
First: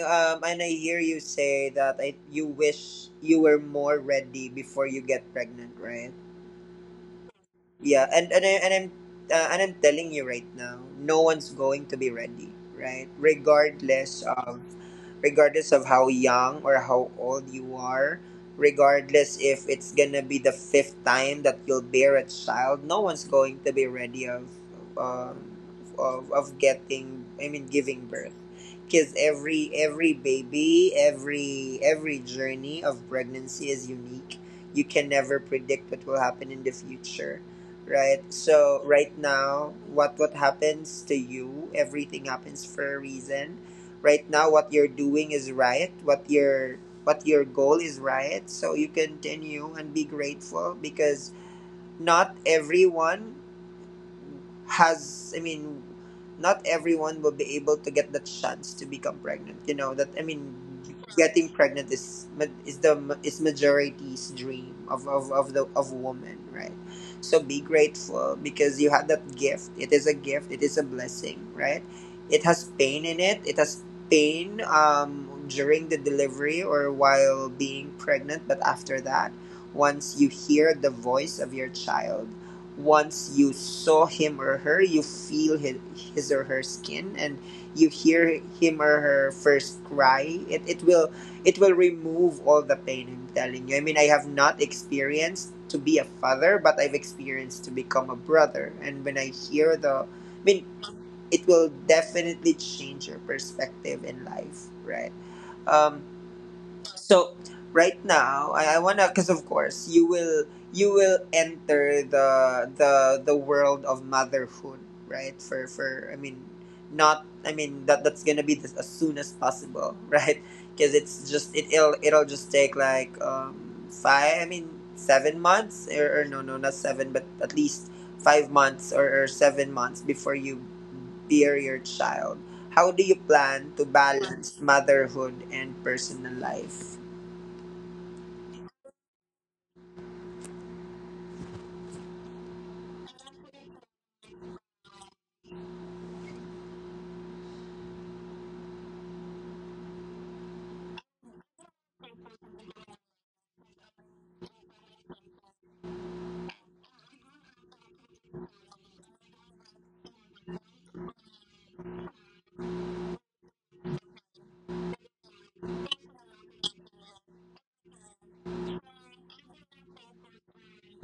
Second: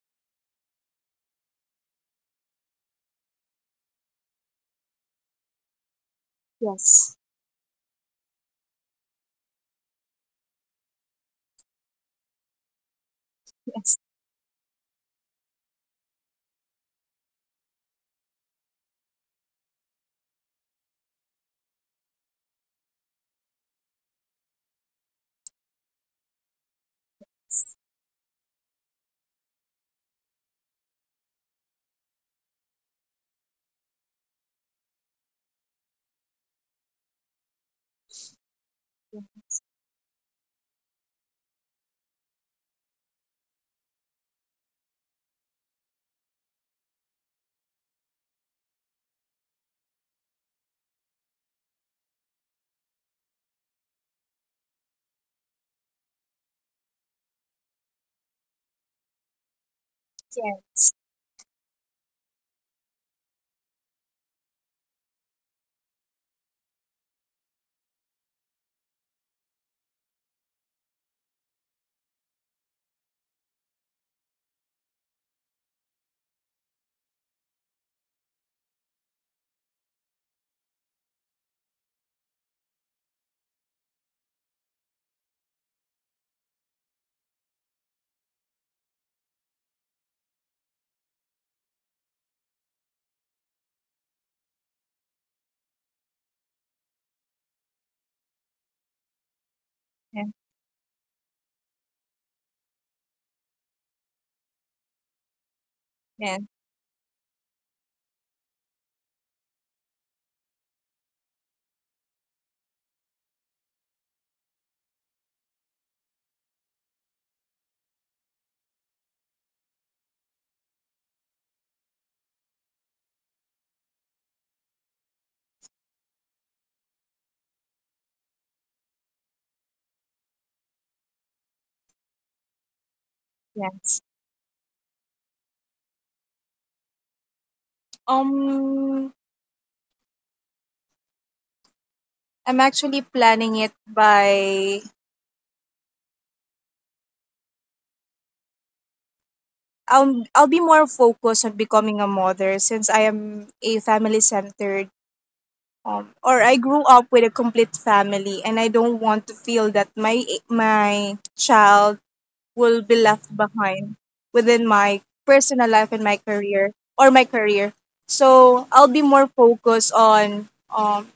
and I hear you say that I you wish you were more ready before you get pregnant, right?
Yes.
Yeah, and I'm telling you right now, no one's going to be ready, right?
Yes.
Regardless of how young or how old you are, regardless if it's gonna be the fifth time that you'll bear a child, no one's going to be ready um, of giving birth. Because every baby, every journey of pregnancy is unique. You can never predict what will happen in the future. Right. So right now, what happens to you, everything happens for a reason. Right now, what you're doing is right. What your goal is right. So you continue and be grateful because not everyone has, I mean, not everyone will be able to get that chance to become pregnant, you know that. I
Yeah.
mean, getting pregnant is majority's dream of woman, right? So be grateful because you have that gift. It is a gift, it is a blessing, right? It has pain in it. It has pain during the delivery or while being pregnant, but after that, once you hear the voice of your child, once you saw him or her, you feel his or her skin, and you hear him or her first cry. It will it will remove all the pain, I'm telling you. I mean, I have not experienced to be a father, but I've experienced to become a brother. And when I hear the,
Yeah.
I mean, it will definitely change your perspective in life, right? Um.
Yeah.
So right now, I wanna, because of course you will, you will enter the the world of motherhood, right? For, I mean, not I mean that that's gonna be the, as soon as possible, (laughs) right? Because it's just it'll just take like five, I mean 7 months or no no not seven but at least 5 months or 7 months before you bear your child. How do you plan to
Yes.
balance motherhood and personal life?
Um, I'm actually planning it by, I'll be more focused on becoming a mother, since I am a family centered, or I grew up with a complete family, and I don't want to feel that my child will be left behind within my personal life and my career, or my career. So I'll be more focused on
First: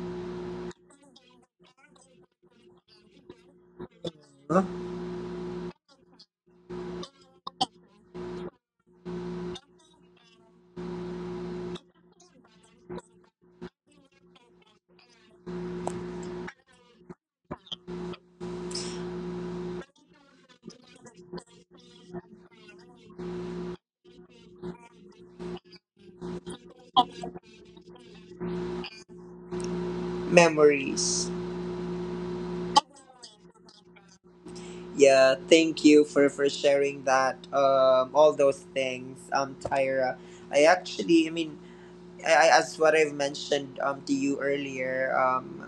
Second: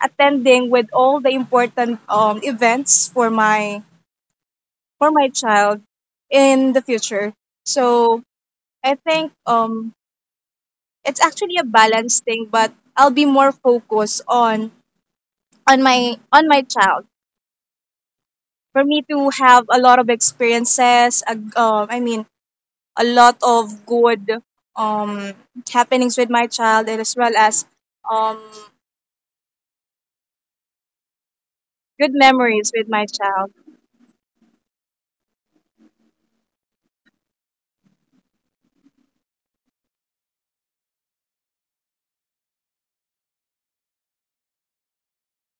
attending with all the important events
Huh?
for my child in the future. So I think it's actually a balanced thing, but I'll be more focused on my child, for me to have a lot of experiences, I mean a lot of good um happenings with my child, and as well as um
Memories.
good memories with my child.
Yeah, thank you for sharing that. All those things. Tyra. I actually, I mean, as what I've mentioned to you earlier,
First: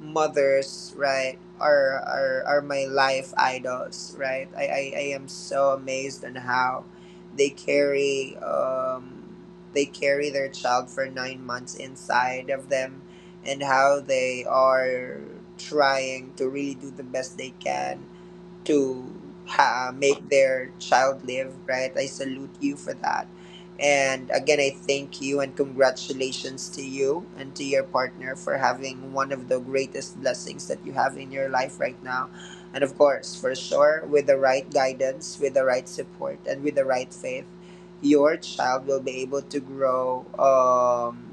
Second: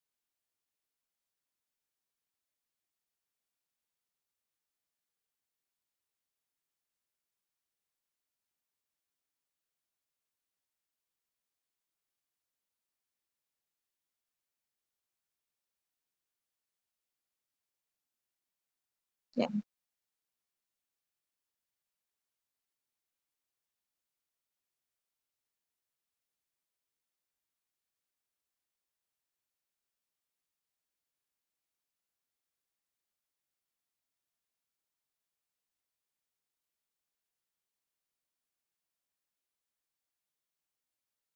mothers, right, are, are my life idols, right? I am so amazed on how they carry their child for 9 months inside of them, and how they are trying to really do the best they can to
Yeah.
make their child live, right? I salute you for that. And again, I thank you and congratulations to you and to your partner for having one of the greatest blessings that you have in your life right now. And of course, for sure, with the right guidance, with the right support, and with the right faith, your child will be able to grow.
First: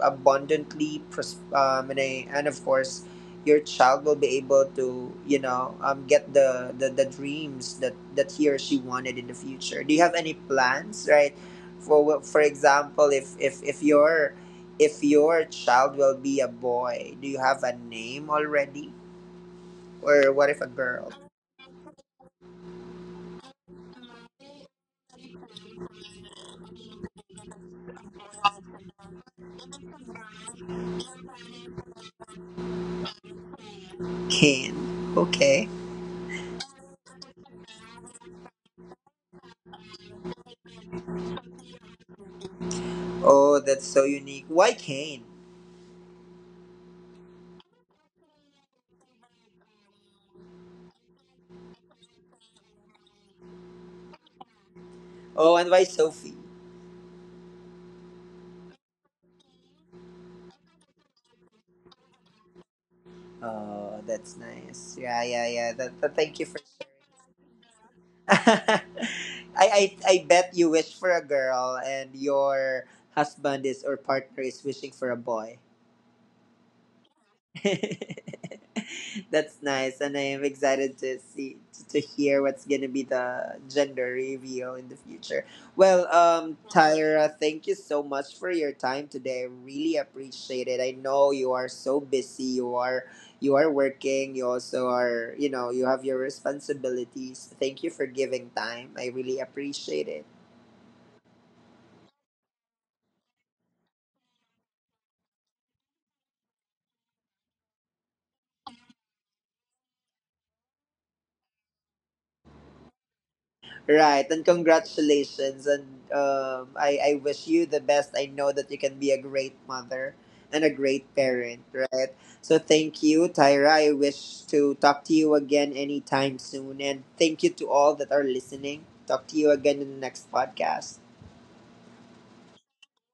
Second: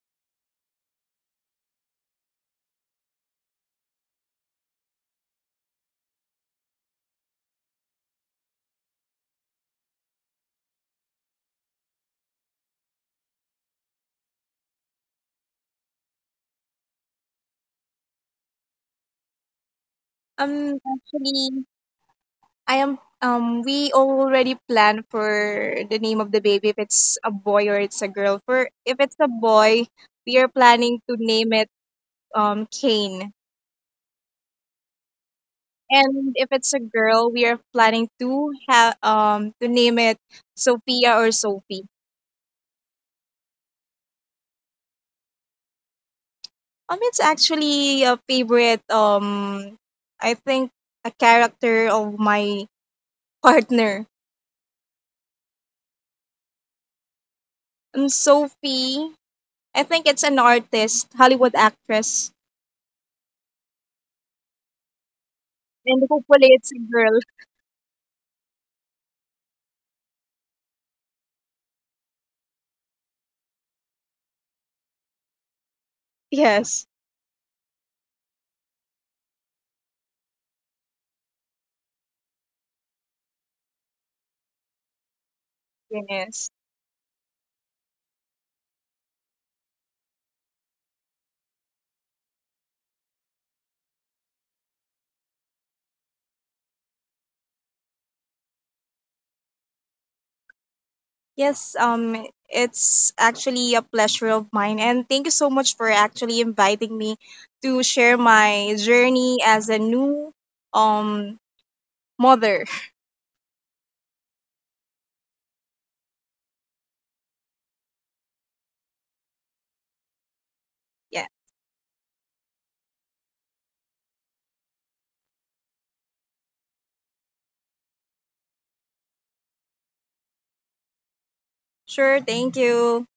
Abundantly pros- and, I, and of course your child will be able to, you know, get the, the dreams that that he or she wanted in the future. Do you have any plans, right, for example if your, if your child will be a boy, do you have a name already, or what if a girl?
actually, I am we already plan for the name of the baby, if it's a boy or it's a girl. For if it's a boy, we are planning to name it Kane.
Kane. Okay.
And if it's a girl, we are planning to have to name it Sophia or Sophie.
Oh, that's so unique, why Kane?
It's actually a favorite. I think a character of my (laughs) partner.
Oh, and why Sophie?
Sophie. I think it's an artist, Hollywood actress,
Oh, that's nice. Yeah, yeah, yeah.
and
Thank you
hopefully
for
it's a
sharing.
girl. (laughs)
(laughs) I bet you wish for a girl and your husband is, or partner is wishing for a boy.
Yes,
(laughs) That's nice, and I am excited to see, to hear what's gonna be the gender reveal in the future. Well,
yes.
Tyra, thank you so much for your time today. I really appreciate it. I know you are so busy. You are working. You also are, you know, you have your responsibilities. Thank you for giving time. I really appreciate it.
Yes, it's actually a pleasure of mine, and thank you so much for actually inviting me to share my journey as a new um mother.
Right, and congratulations, and I wish you the best. I know that you can be a great mother and a great
Yeah,
parent, right? So thank you, Tyra. I wish to talk to you again anytime soon, and thank you to all that are listening. Talk to you again in the next podcast.
sure, thank you.